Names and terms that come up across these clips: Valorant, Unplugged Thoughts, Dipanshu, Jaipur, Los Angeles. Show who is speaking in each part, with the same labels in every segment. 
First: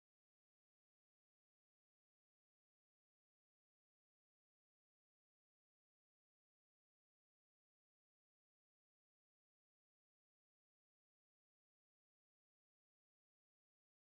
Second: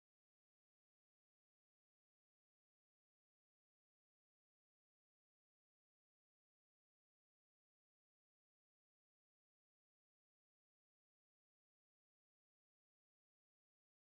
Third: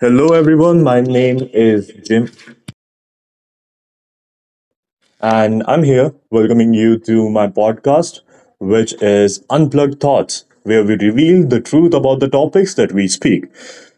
Speaker 1: Hello, everyone. My name is Jim, and I'm here welcoming you to my podcast, which is Unplugged Thoughts, where we reveal the truth about the topics that we speak.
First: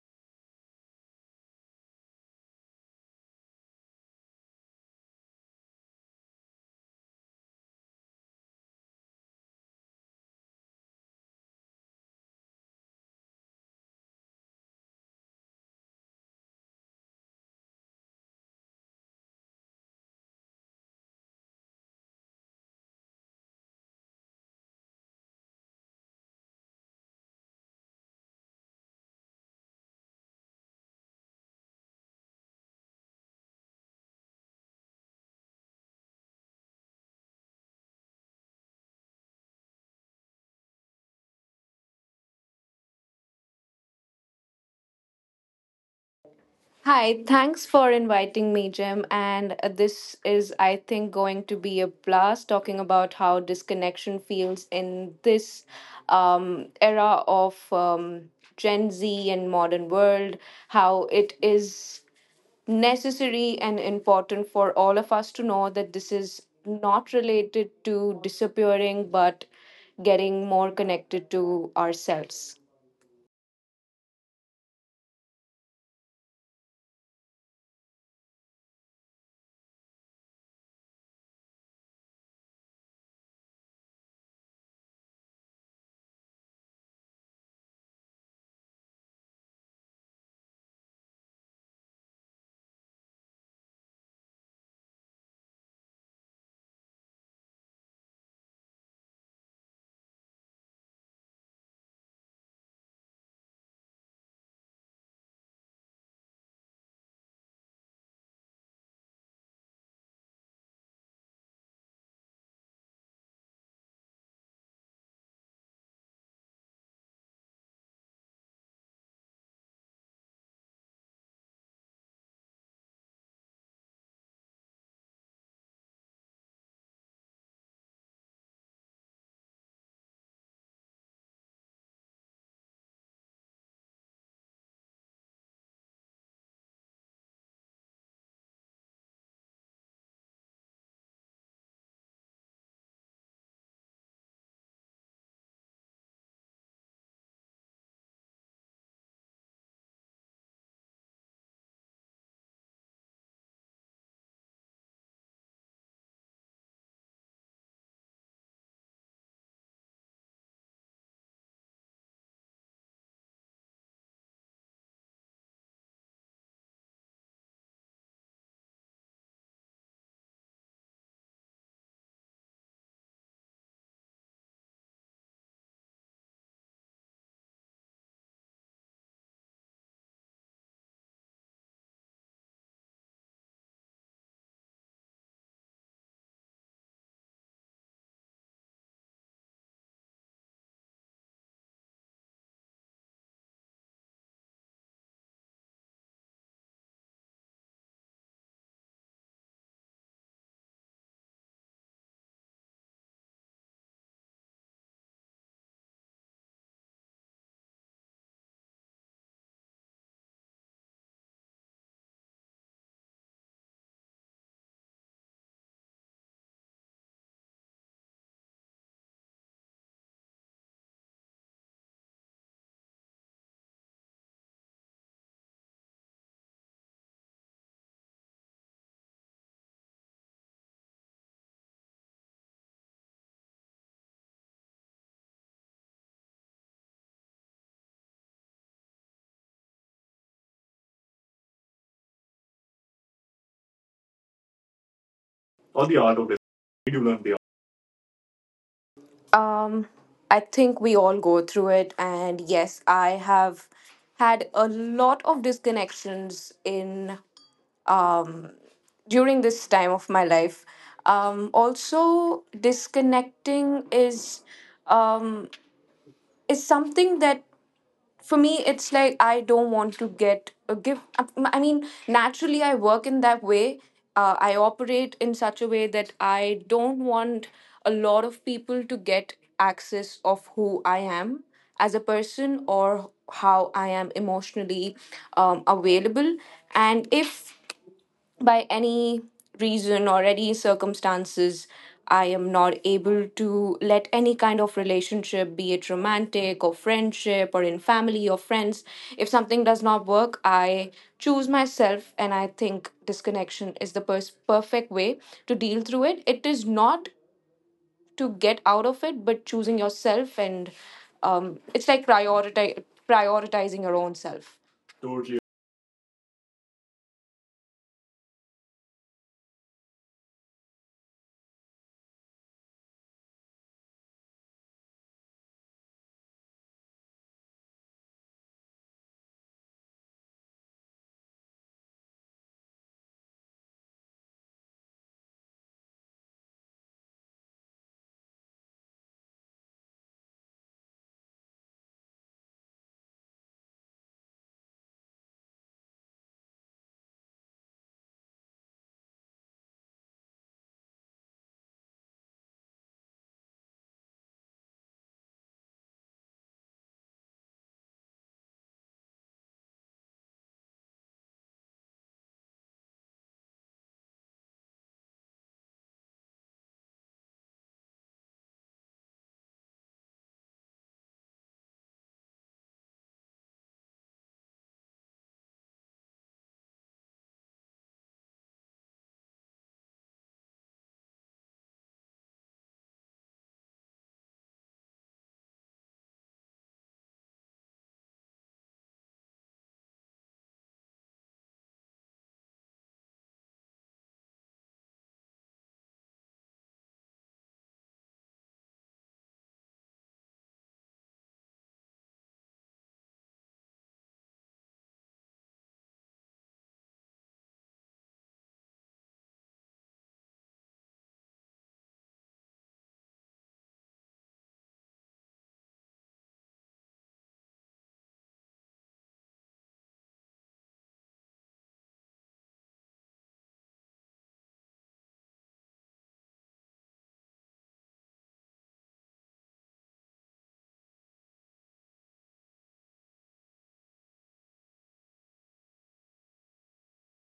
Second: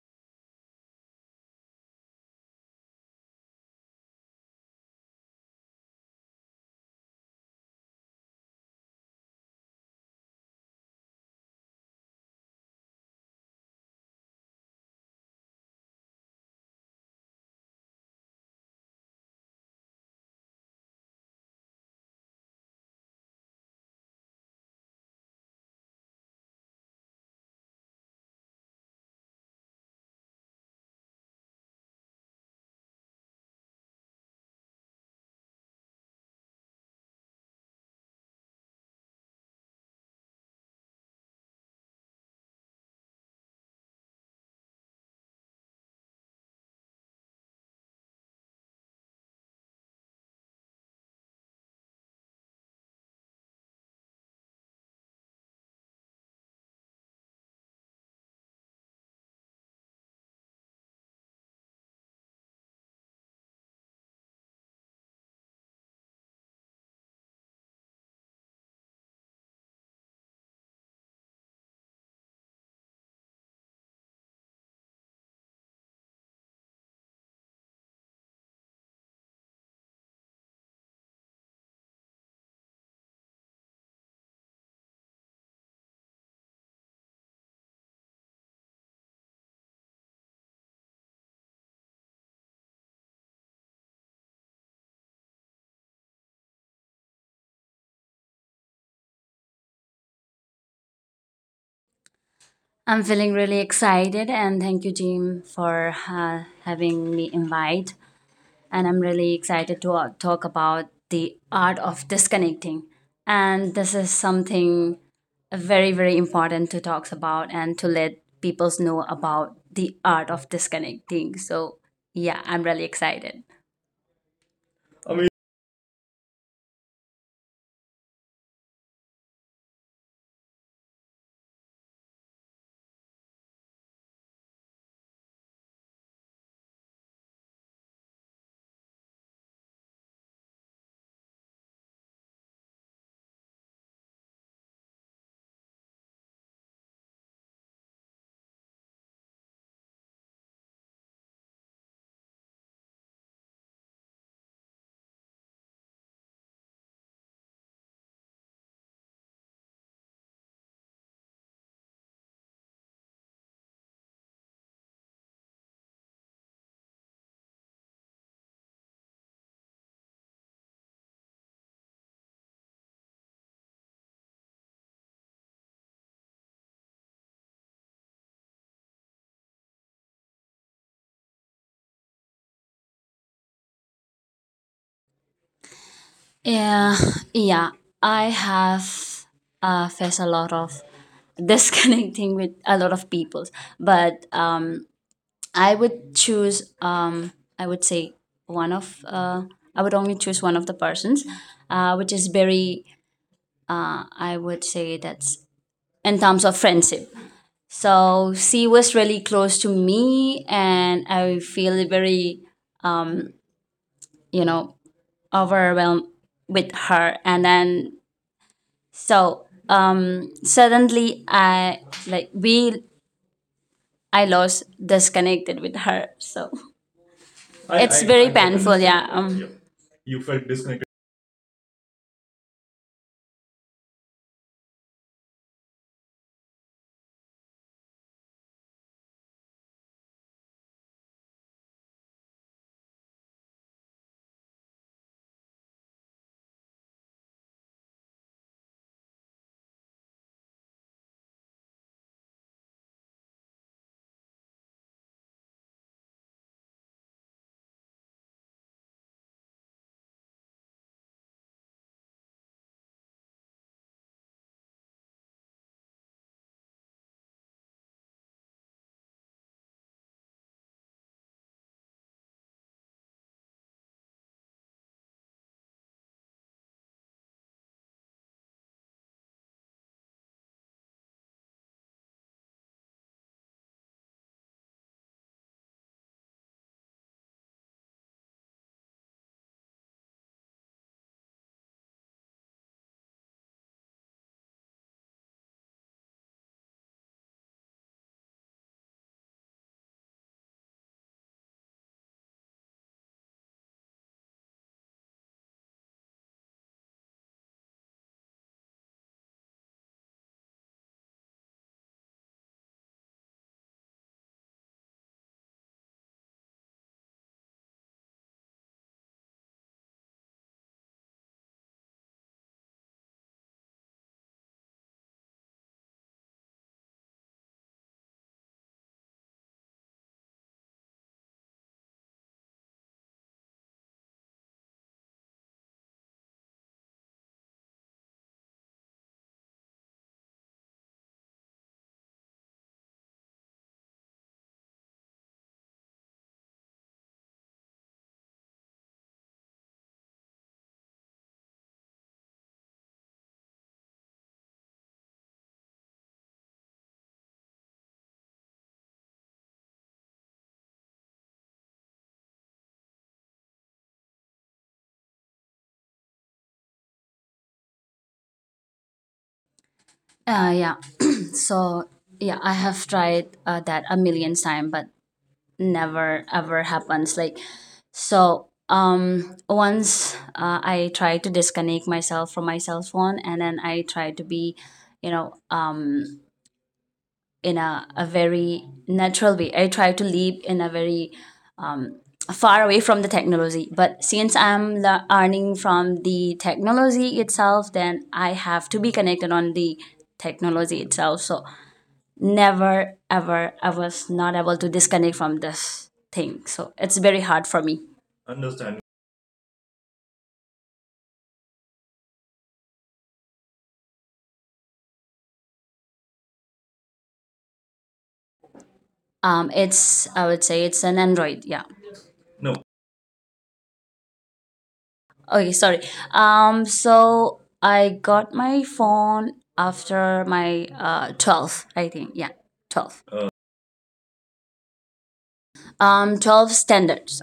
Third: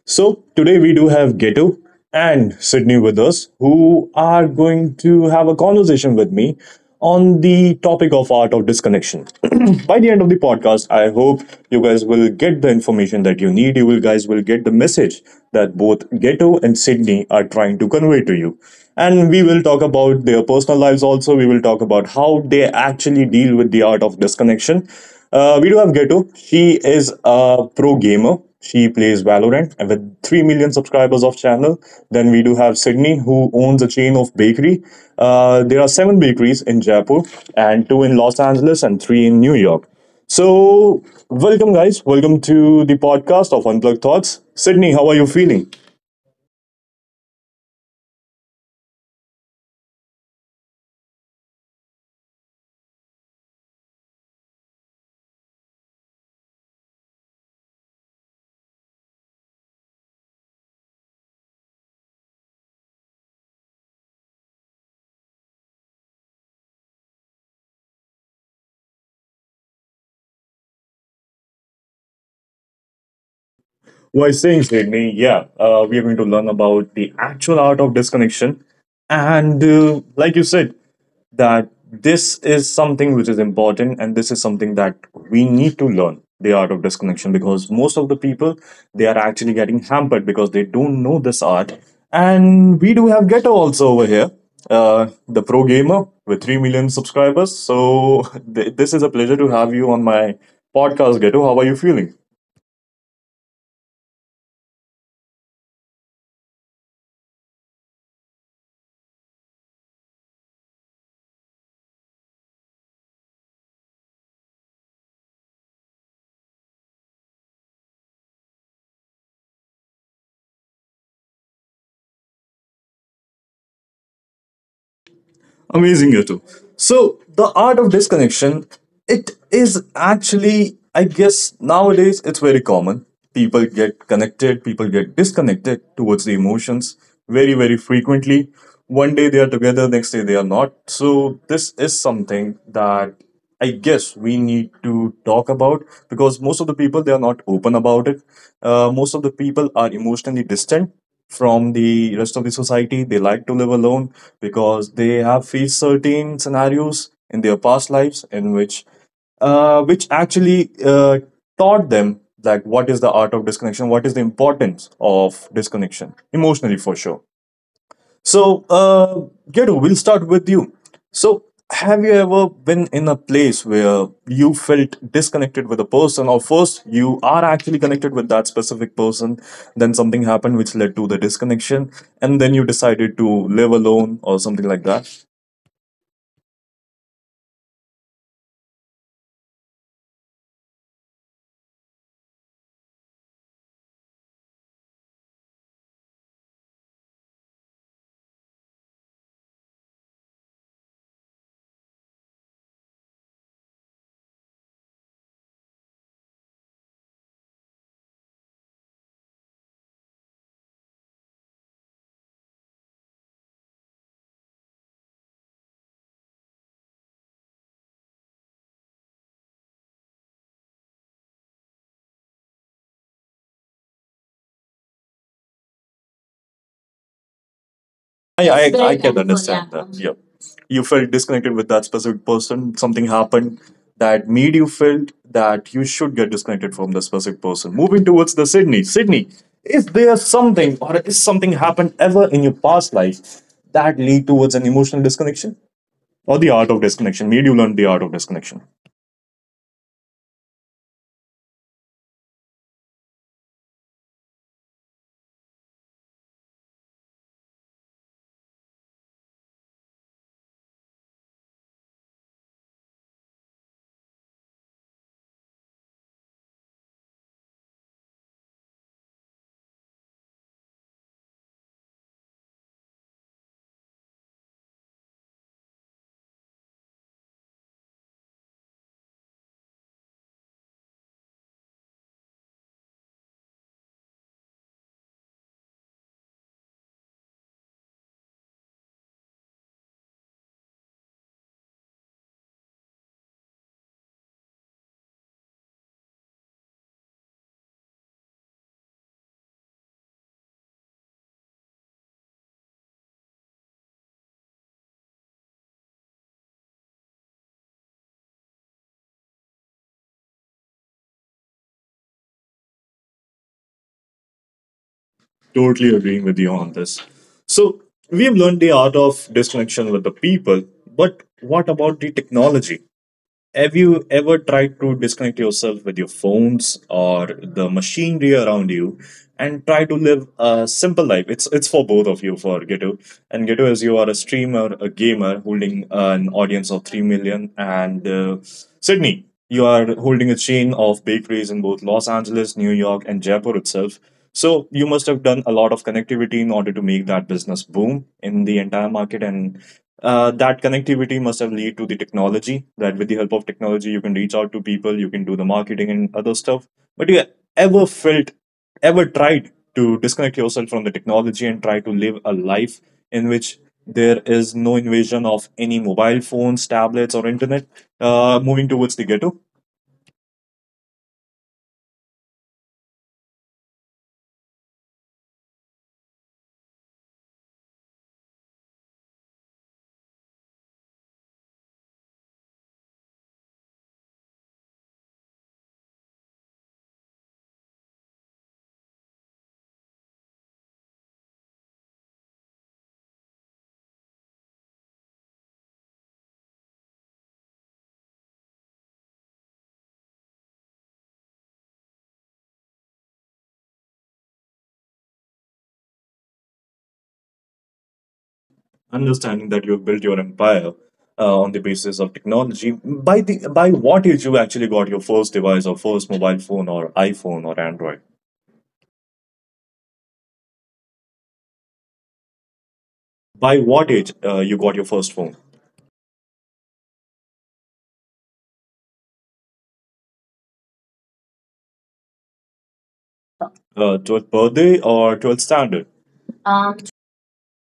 Speaker 1: So today we do have Geto and Sydney with us, who are going to have a conversation with me on the topic of art of disconnection. By the end of the podcast, I hope you guys will get the information that you need. You will guys will get the message that both Geto and Sydney are trying to convey to you. And we will talk about their personal lives also. We will talk about how they actually deal with the art of disconnection. We do have Ghetto. She is a pro gamer. She plays Valorant and with 3 million subscribers of channel. Then we do have Sydney, who owns a chain of bakery. There are seven bakeries in Jaipur and two in Los Angeles and three in New York. So, welcome, guys. Welcome to the podcast of Unplugged Thoughts. Sydney, how are you feeling?
Speaker 2: Hi, thanks for inviting me, Jim. And this is, I think, going to be a blast talking about how disconnection feels in this era of Gen Z and modern world, how it is necessary and important for all of us to know that this is not related to disappearing, but getting more connected to ourselves.
Speaker 1: Why saying, Sydney? Yeah, we are going to learn about the actual art of disconnection. And like you said, that this is something which is important and this is something that we need to learn the art of disconnection because most of the people they are actually getting hampered because they don't know this art, and we do have ghetto also over here, the pro gamer with 3 million subscribers. So this is a pleasure to have you on my podcast, ghetto. How are you feeling?
Speaker 3: I'm feeling really excited, and thank you, Jim, for having me invite. And I'm really excited to talk about the art of disconnecting. And this is something very, very important to talk about and to let people know about the art of disconnecting. So, yeah, I'm really excited.
Speaker 1: Amazing, you two. So the art of disconnection, it is actually, I guess nowadays it's very common. People get connected, people get disconnected towards the emotions very, very frequently. One day they are together, next day they are not. So this is something that I guess we need to talk about because most of the people they are not open about it. Most of the people are emotionally distant from the rest of the society. They like to live alone because they have faced certain scenarios in their past lives in which which actually taught them like what is the art of disconnection, what is the importance of disconnection emotionally for sure. So, Gedu, we'll start with you. So, have you ever been in a place where you felt disconnected with a person, or first you are actually connected with that specific person, then something happened which led to the disconnection, and then you decided to live alone or something like that?
Speaker 3: Yeah, yeah. I have faced a lot of disconnecting with a lot of people, but I would choose. I would say one of. I would only choose one of the persons, which is very. I would say that's in terms of friendship. So she was really close to me, and I feel very, you know, overwhelmed with her. And then so suddenly I like we. I lost disconnected with her, so I, it's I,
Speaker 1: I,
Speaker 3: very I
Speaker 1: I, I
Speaker 3: painful.
Speaker 1: can
Speaker 3: Yeah.
Speaker 1: understand yeah. that. Yeah.
Speaker 3: You felt
Speaker 1: You
Speaker 3: disconnected.
Speaker 1: felt disconnected with that specific person. Something happened that made you felt that you should get disconnected from the specific person. Moving towards the Sydney. Sydney, is there something or is something happened ever in your past life that lead towards an emotional disconnection?
Speaker 2: Or the art
Speaker 1: Or
Speaker 2: of
Speaker 1: the
Speaker 2: it.
Speaker 1: art of
Speaker 2: We do
Speaker 1: disconnection?
Speaker 2: learn
Speaker 1: Made
Speaker 2: the
Speaker 1: you learn the art of disconnection?
Speaker 2: Um, I think we all go through it, and yes, I have had a lot of disconnections in um during this time of my life. Also, disconnecting um is something that for me it's like I don't want to get a gift. I mean, naturally I work in that way. I operate in such a way that I don't want a lot of people to get access of who I am as a person, or how I am emotionally available. And if by any reason or any circumstances I am not able to let any kind of relationship, be it romantic or friendship or in family or friends, if something does not work, I choose myself. And I think disconnection is the perfect way to deal through it. It is not to get out of it, but choosing yourself. And it's like prioritizing your own self. Totally.
Speaker 1: Totally agreeing with you on this. So we have learned the art of disconnection with the people, but what about the technology? Have you ever tried to disconnect yourself with your phones or the machinery around you and try to live a simple life? It's for both of you, for Gitu. And Gitu, as you are a streamer, a gamer holding an audience of 3 million, and Sydney. You are holding a chain of bakeries in both Los Angeles, New York, and Jaipur itself. So you must have done a lot of connectivity in order to make that business boom in the entire market, and that connectivity must have led to the technology. That with the help of technology, you can reach out to people, you can do the marketing and other stuff. But you ever felt, ever tried to disconnect yourself from the technology and try to live a life in which there is no invasion of any mobile phones, tablets, or internet? Moving towards the ghetto,
Speaker 3: Yeah. So yeah, I have tried that a million time, but never ever happens. Like so, once I tried to disconnect myself from my cell phone, and then I tried to be, you know, in a very natural way. I tried to live in a very far away from the technology. But since I'm earning from the technology itself, then I have to be connected on the technology itself. So never ever I was not able to disconnect from this thing, so it's very hard for me. Understand.
Speaker 1: understanding that you've built your empire on the basis of technology. By the by, what age you actually got your first device or first mobile phone or iPhone or Android?
Speaker 3: It's, I would say, it's an Android. Yeah. No.
Speaker 1: By what age you got your first phone?
Speaker 3: Okay, sorry. So I got my phone after my 12, I think. Yeah. 12.
Speaker 1: 12th birthday or 12th standard?
Speaker 3: Um, 12 standards.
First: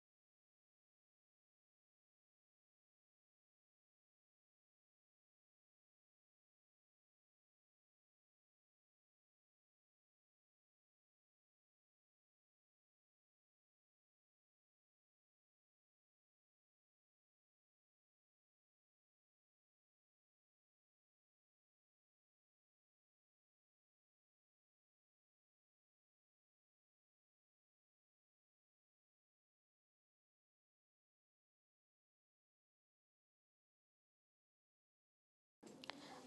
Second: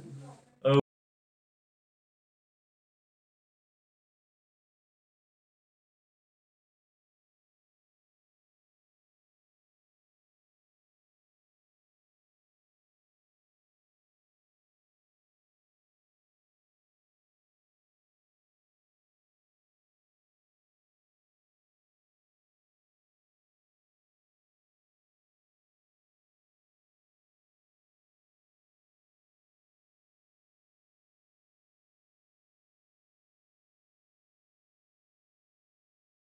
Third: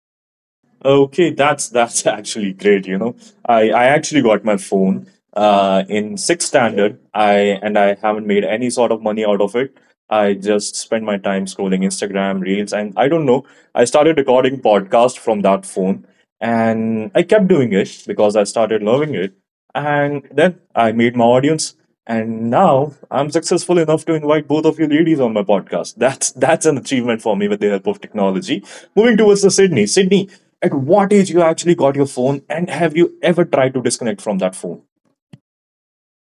Speaker 3: Oh,
Speaker 1: Okay, that's actually great. You know, I actually got my phone in 6th standard. I and I haven't made any sort of money out of it. I just spend my time scrolling Instagram reels, and I don't know. I started recording podcast from that phone, and I kept doing it because I started loving it. And then I made my audience. And now I'm successful enough to invite both of you ladies on my podcast. That's an achievement for me with the help of technology. Moving towards the Sydney. Sydney, at what age you actually got your phone and have you ever tried to disconnect from that phone?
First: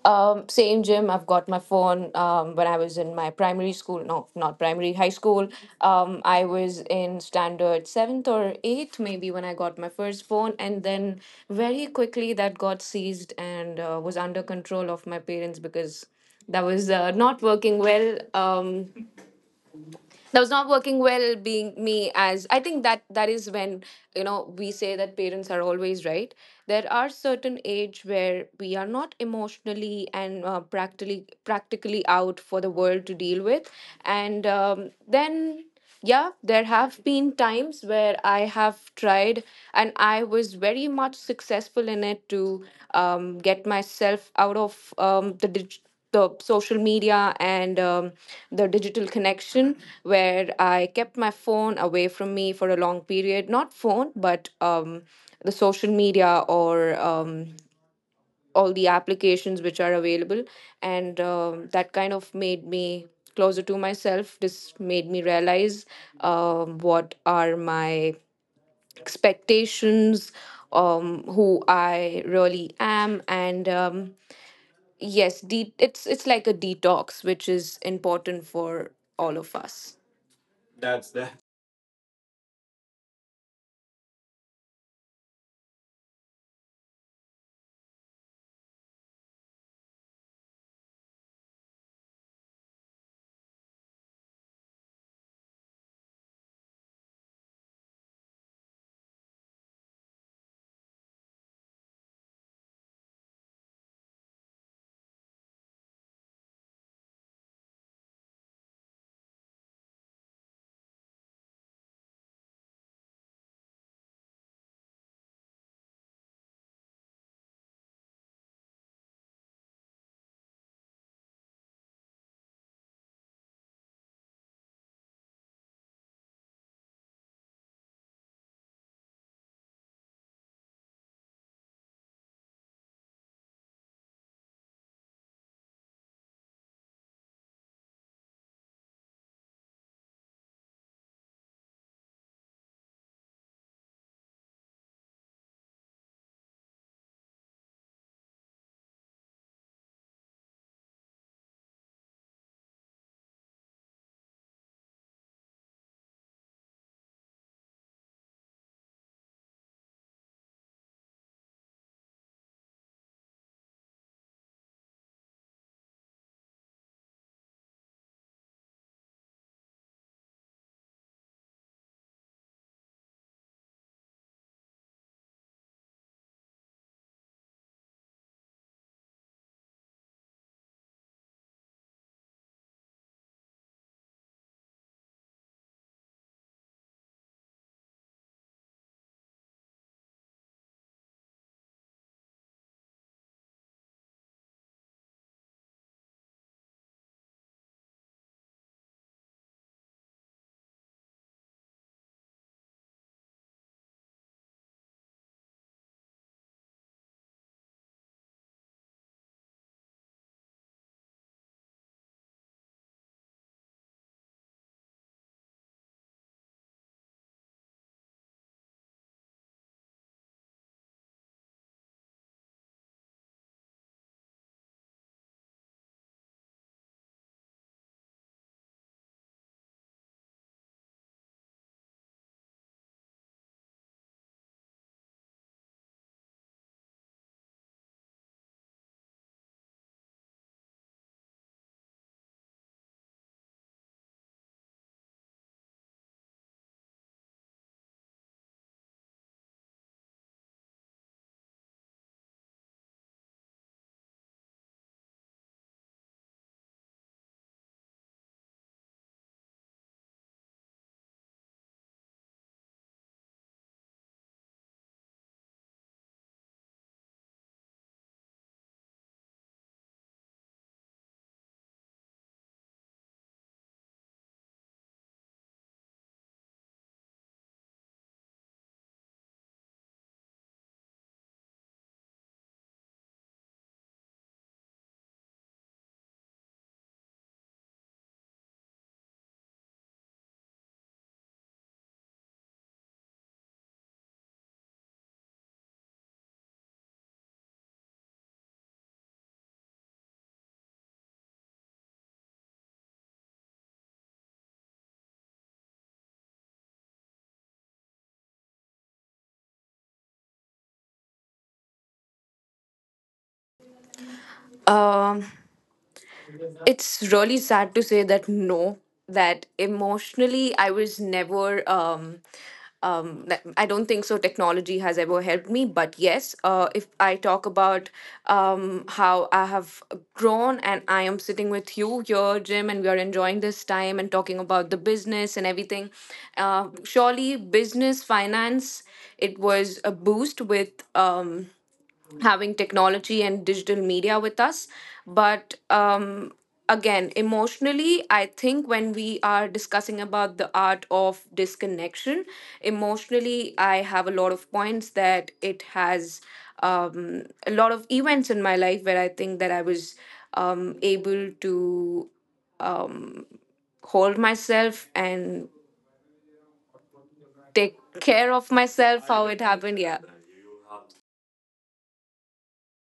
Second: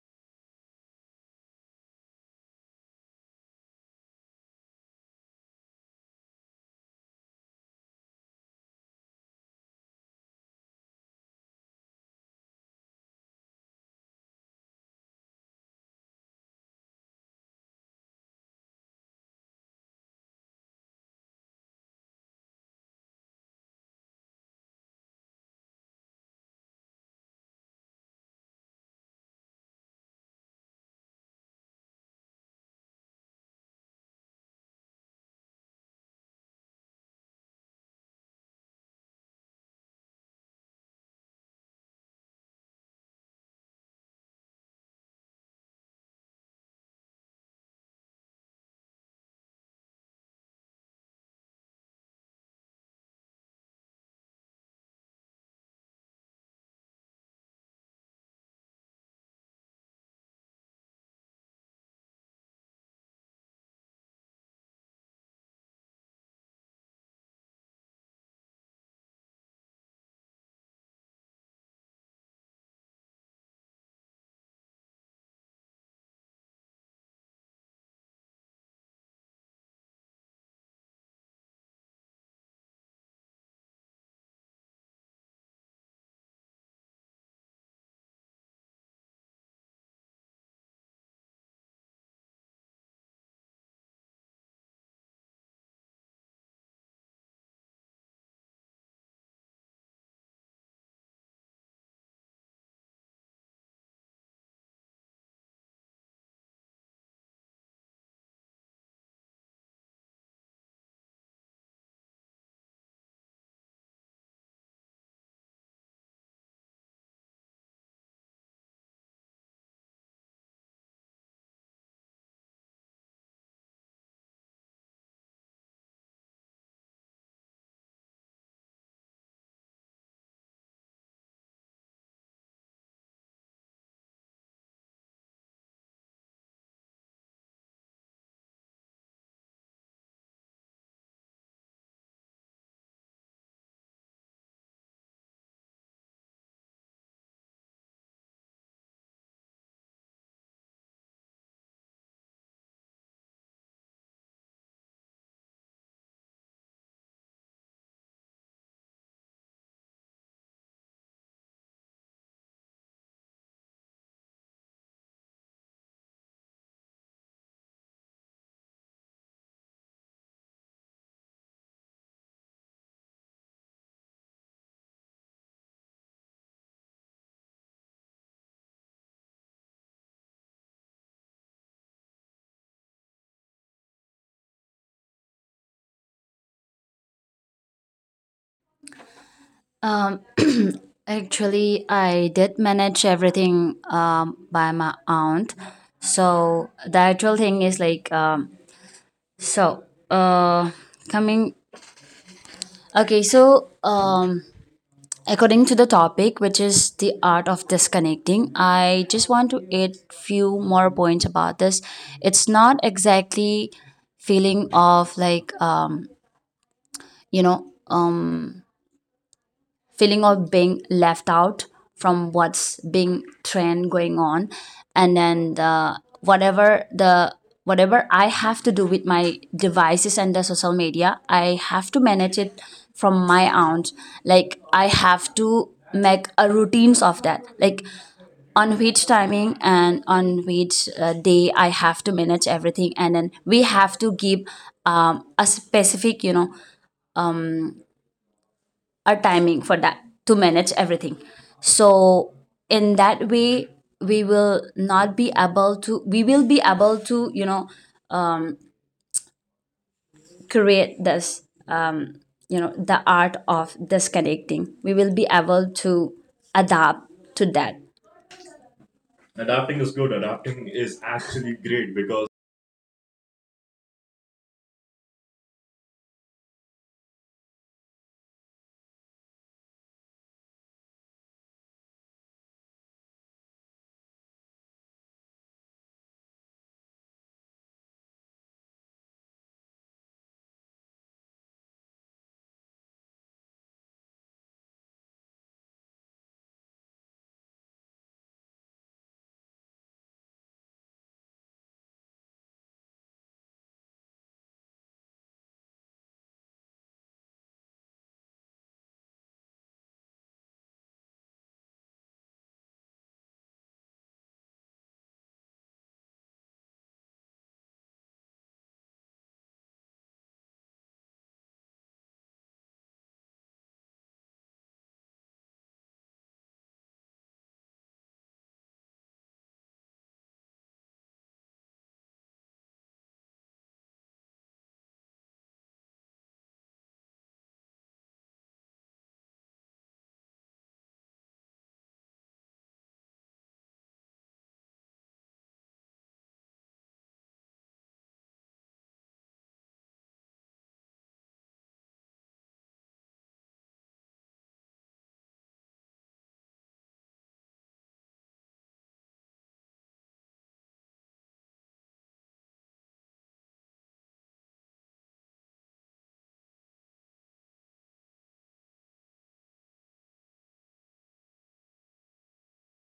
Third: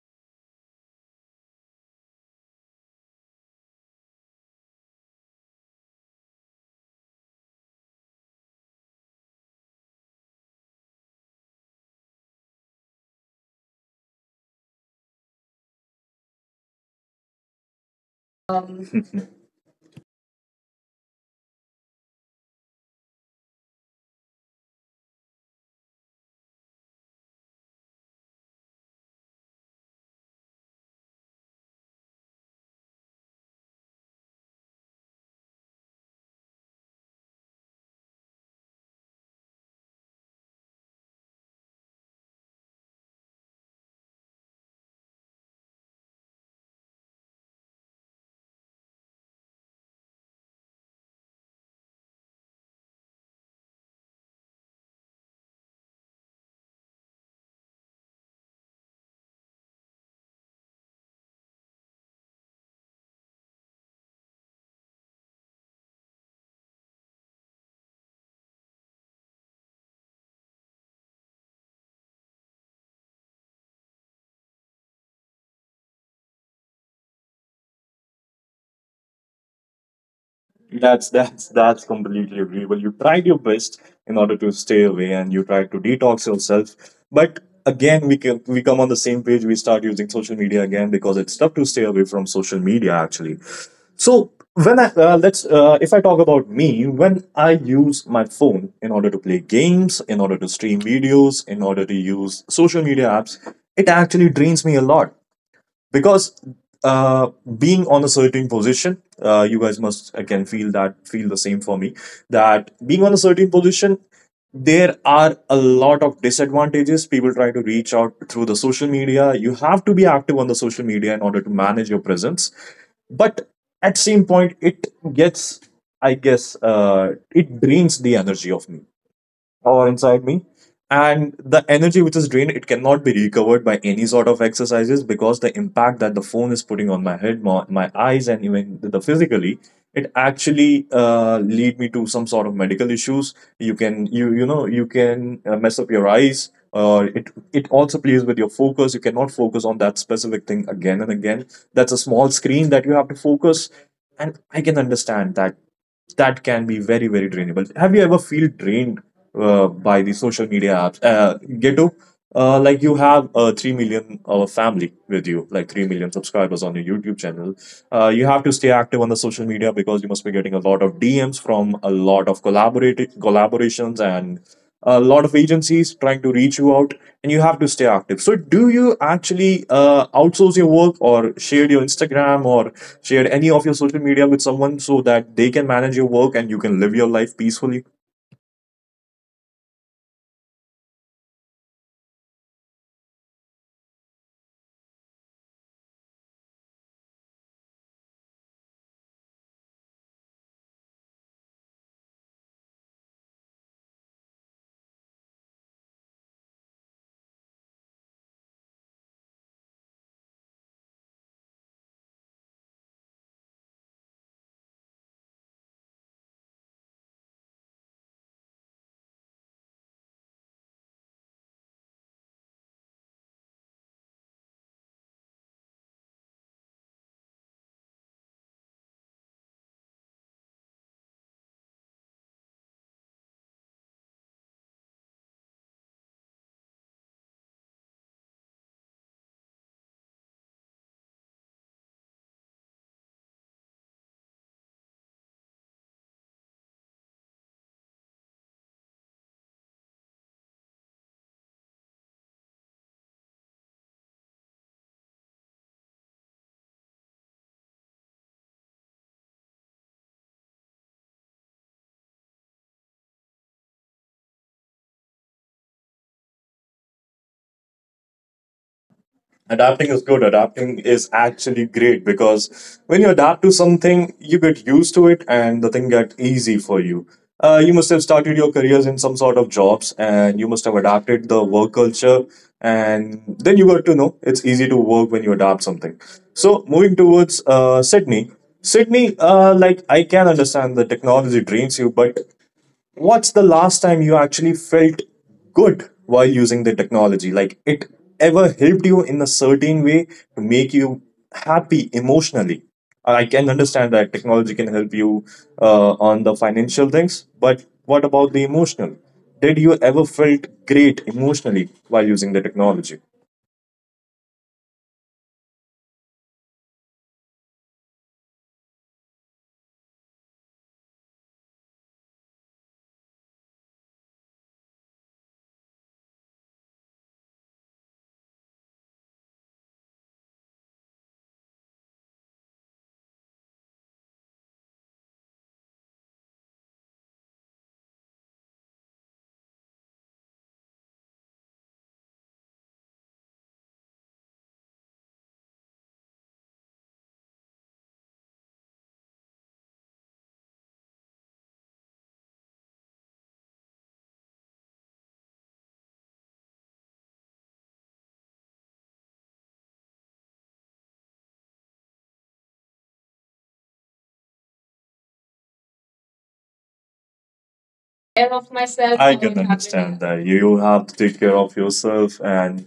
Speaker 2: Same, gym. I've got my phone. When I was in my primary school, no, not primary, high school. I was in standard seventh or eighth, maybe, when I got my first phone. And then very quickly that got seized and was under control of my parents because that was not working well. That was not working well being me, as I think that is when, you know, we say that parents are always right. There are certain age where we are not emotionally and practically out for the world to deal with. And then yeah, there have been times where I have tried, and I was very much successful in it, to get myself out of the the social media and the digital connection, where I kept my phone away from me for a long period. Not phone, but the social media or all the applications which are available. And that kind of made me closer to myself. This made me realize what are my expectations, who I really am. And yes, it's like a detox, which is important for all of us. That's that.
Speaker 1: That's completely agreeable. You tried your best in order to stay away and you tried to detox yourself. But again we can we come on the same page, we start using social media again because it's tough to stay away from social media actually. So when I let's if I talk about me, when I use my phone in order to play games, in order to stream videos, in order to use social media apps, it actually drains me a lot because uh, being on a certain position, you guys must again feel that feel the same for me that being on a certain position. There are a lot of disadvantages. People try to reach out through the social media. You have to be active on the social media in order to manage your presence, but at same point it gets, I guess, it drains the energy of me or inside me, and the energy which is drained it cannot be recovered by any sort of exercises because the impact that the phone is putting on my head, my eyes and even the physically, it actually lead me to some sort of medical issues. You can you you know you can mess up your eyes, or it also plays with your focus. You cannot focus on that specific thing again and again. That's a small screen that you have to focus, and I can understand that that can be very, very drainable. Have you ever feel drained by the social media apps, ghetto? Like you have 3 million family with you, like 3 million subscribers on your youtube channel. You have to stay active on the social media because you must be getting a lot of dms from a lot of collaborative collaborations and a lot of agencies trying to reach you out, and you have to stay active. So do you actually outsource your work or share your instagram or share any of your social media with someone so that they can manage your work and you can live your life peacefully?
Speaker 3: um actually I did manage everything by my aunt. So the actual thing is like um. So, uh, coming. Okay, so according to the topic, which is the art of disconnecting, I just want to add few more points about this. It's not exactly feeling of like you know feeling of being left out from what's being trend going on. And then the whatever I have to do with my devices and the social media, I have to manage it from my aunt. Like I have to make a routines of that, like on which timing and on which day I have to manage everything. And then we have to give a specific, you know, our timing for that to manage everything. So in that way we will not be able to we will be able to, you know, create this um, you know, the art of disconnecting, we will be able to adapt to that. Adapting is good.
Speaker 1: Adapting is good.
Speaker 3: Adapting is
Speaker 1: Adapting is
Speaker 3: actually
Speaker 1: actually
Speaker 3: great because
Speaker 1: great because when you adapt to something, you get used to it and the thing get easy for you. You must have started your careers in some sort of jobs and you must have adapted the work culture and then you got to know it's easy to work when you adapt something. So moving towards Sydney. Sydney, like I can understand the technology drains you, but what's the last time you actually felt good while using the technology? Like it ever helped you in a certain way to make you happy emotionally? I can understand that technology can help you on the financial things, but what about the emotional? Did you ever felt great emotionally while using the technology?
Speaker 2: um it's really sad to say that no, that emotionally I was never I don't think so technology has ever helped me. But yes, if I talk about how I have grown and I am sitting with you here, Jim, and we are enjoying this time and talking about the business and everything, surely business finance, it was a boost with having technology and digital media with us. But again, emotionally, I think when we are discussing about the art of disconnection, emotionally, I have a lot of points that it has a lot of events in my life where I think that I was able to um, hold myself and take care of myself, how
Speaker 1: I
Speaker 2: it
Speaker 1: can
Speaker 2: happened. Yeah.
Speaker 1: understand that. You have to take care of yourself and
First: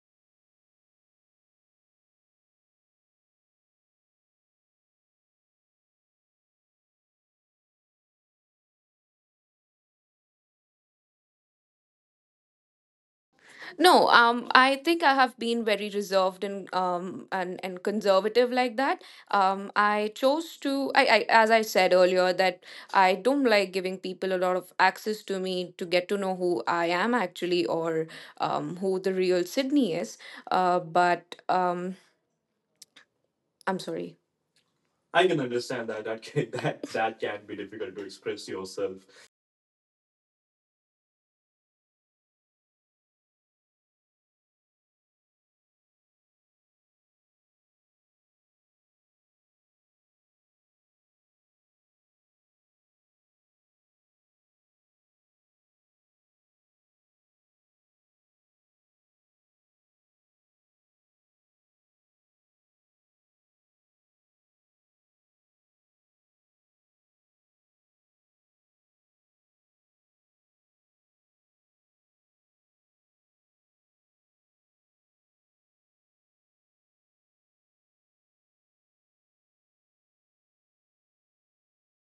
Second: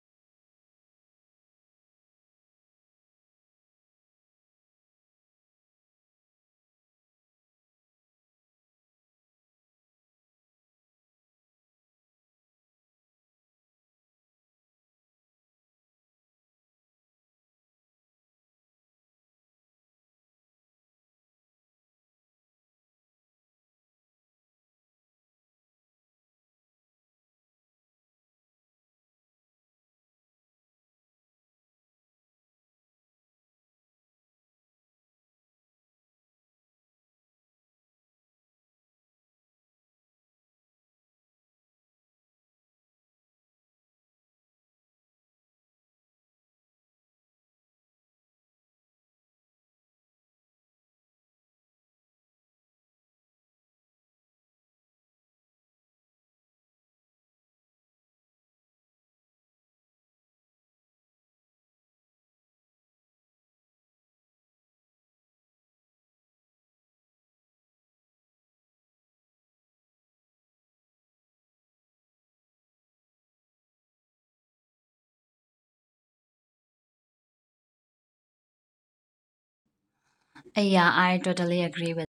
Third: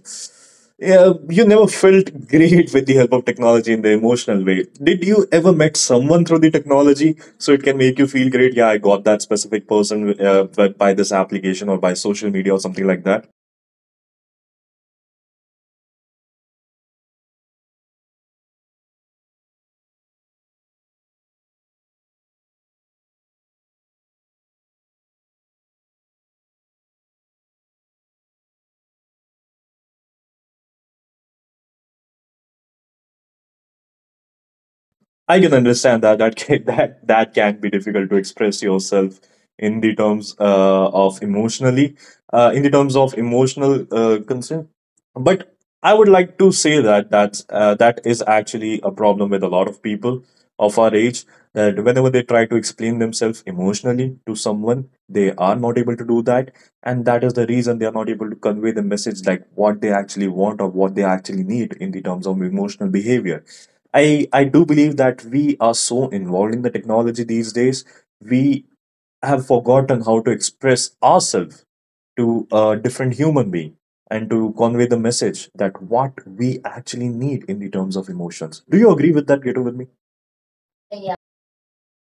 Speaker 1: yeah, you never felt great with the help of technology in the emotional way. Did you ever met someone through the technology so it can make you feel great? Yeah, I got that specific person by this application or by social media or something like that.
Speaker 2: No, I think I have been very reserved and and conservative like that. I chose to I, as I said earlier, that I don't like giving people a lot of access to me to get to know who I am actually, or who the real Sydney is. But I'm sorry. I can
Speaker 1: I can
Speaker 2: understand that.
Speaker 1: understand
Speaker 2: That
Speaker 1: that that
Speaker 2: can,
Speaker 1: can,
Speaker 2: that
Speaker 1: that
Speaker 2: that
Speaker 1: that
Speaker 2: can be
Speaker 1: can be
Speaker 2: difficult to
Speaker 1: difficult to
Speaker 2: express
Speaker 1: express
Speaker 2: yourself.
Speaker 1: yourself in the terms of emotionally in the terms of emotional concern. But I would like to say that that is actually a problem with a lot of people of our age that whenever they try to explain themselves emotionally to someone, they are not able to do that, and that is the reason they are not able to convey the message like what they actually want or what they actually need in the terms of emotional behavior. I do believe that we are so involved in the technology these days. We have forgotten how to express ourselves to a different human being and to convey the message that what we actually need in the terms of emotions. Do you agree with that, Gato, with me?
Speaker 3: yeah, I totally agree with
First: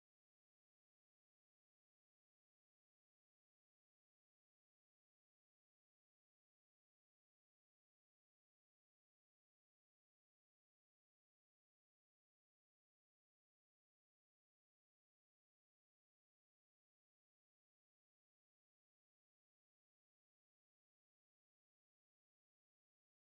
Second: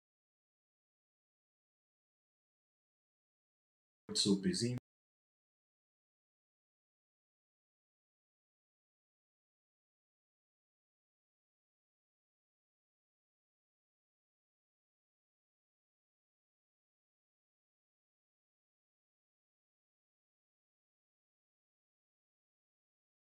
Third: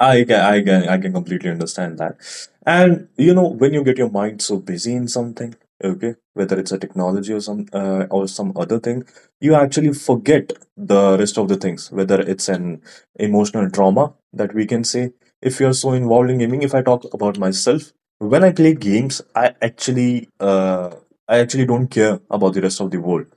Speaker 1: I can completely understand that. And you know, when you get your mind so busy in something, okay, whether it's a technology or some other thing, you actually forget the rest of the things. Whether it's an emotional trauma that we can say, if you're so involved in gaming. If I talk about myself, when I play games, I actually don't care about the rest of the world.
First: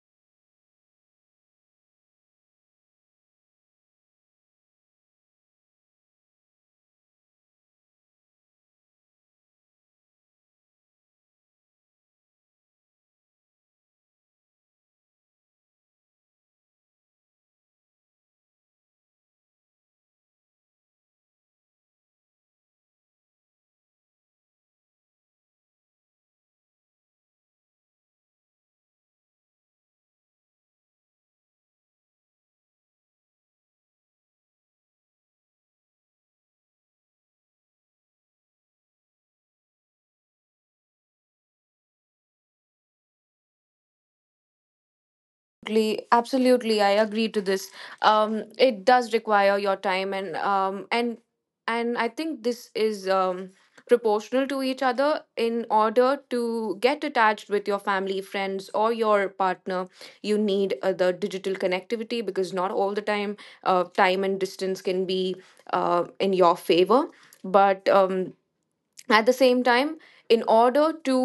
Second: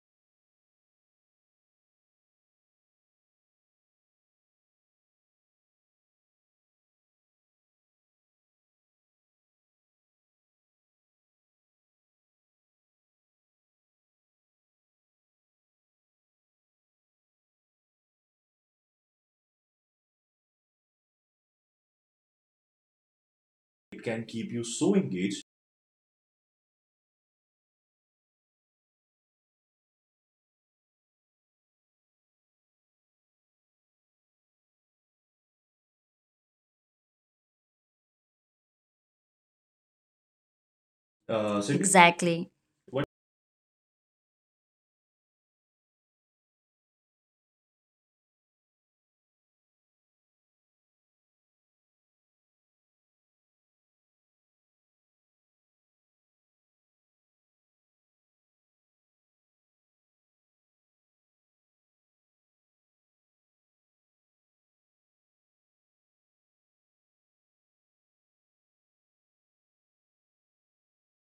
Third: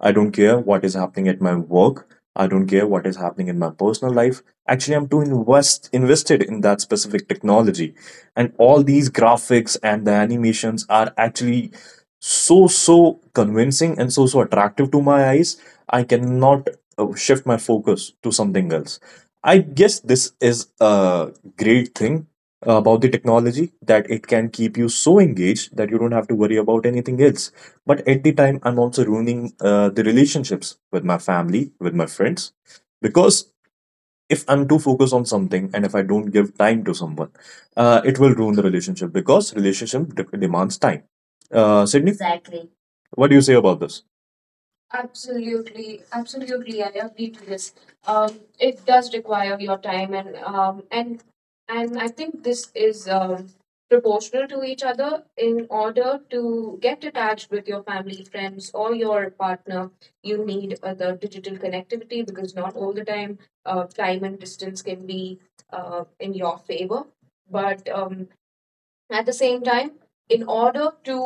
Speaker 1: I don't care what is happening at my work. I don't care what is happening in my personal life. Actually, I'm too invested in that specific technology, and all these graphics and the animations are actually so convincing and so attractive to my eyes. I cannot shift my focus to something else. I guess this is a great thing about the technology,
Speaker 3: it,
Speaker 1: that
Speaker 3: can
Speaker 1: it
Speaker 3: keep
Speaker 1: can
Speaker 3: you
Speaker 1: keep you
Speaker 3: so
Speaker 1: so
Speaker 3: engaged.
Speaker 1: engaged that you don't have to worry about anything else. But at the time I'm also ruining the relationships with my family, with my friends, because if I'm too focused on something and if I don't give time to someone, it will ruin the relationship because relationship demands time.
Speaker 3: So
Speaker 1: Sydney,
Speaker 3: exactly what
Speaker 1: what do you say about this? Absolutely,
Speaker 2: Absolutely, absolutely,
Speaker 1: absolutely, I
Speaker 2: I agree
Speaker 1: agree
Speaker 2: to
Speaker 1: to
Speaker 2: this.
Speaker 1: this. It
Speaker 2: It
Speaker 1: does
Speaker 2: does
Speaker 1: require
Speaker 2: require
Speaker 1: your
Speaker 2: your
Speaker 1: time,
Speaker 2: time.
Speaker 1: and
Speaker 2: And
Speaker 1: um, and and
Speaker 2: and
Speaker 1: I
Speaker 2: I
Speaker 1: think
Speaker 2: think
Speaker 1: this
Speaker 2: this
Speaker 1: is
Speaker 2: is
Speaker 1: proportional
Speaker 2: proportional
Speaker 1: to
Speaker 2: to
Speaker 1: each
Speaker 2: each
Speaker 1: other
Speaker 2: other.
Speaker 1: in
Speaker 2: In
Speaker 1: order
Speaker 2: order
Speaker 1: to
Speaker 2: to
Speaker 1: get
Speaker 2: get
Speaker 1: attached
Speaker 2: attached
Speaker 1: with
Speaker 2: with your
Speaker 1: your family,
Speaker 2: family,
Speaker 1: friends,
Speaker 2: friends, or
Speaker 1: or your
Speaker 2: your partner,
Speaker 1: partner.
Speaker 2: you
Speaker 1: You
Speaker 2: need
Speaker 1: need the
Speaker 2: the digital
Speaker 1: digital connectivity
Speaker 2: connectivity, because
Speaker 1: because
Speaker 2: not
Speaker 1: not all
Speaker 2: all the
Speaker 1: the
Speaker 2: time,
Speaker 1: time time
Speaker 2: time
Speaker 1: and
Speaker 2: and
Speaker 1: distance
Speaker 2: distance
Speaker 1: can
Speaker 2: can be
Speaker 1: be in
Speaker 2: in
Speaker 1: your
Speaker 2: your
Speaker 1: favor.
Speaker 2: favor.
Speaker 1: But
Speaker 2: But
Speaker 1: um, at
Speaker 2: at
Speaker 1: the
Speaker 2: the
Speaker 1: same
Speaker 2: same
Speaker 1: time,
Speaker 2: time,
Speaker 1: in
Speaker 2: in
Speaker 1: order
Speaker 2: order
Speaker 1: to
Speaker 2: to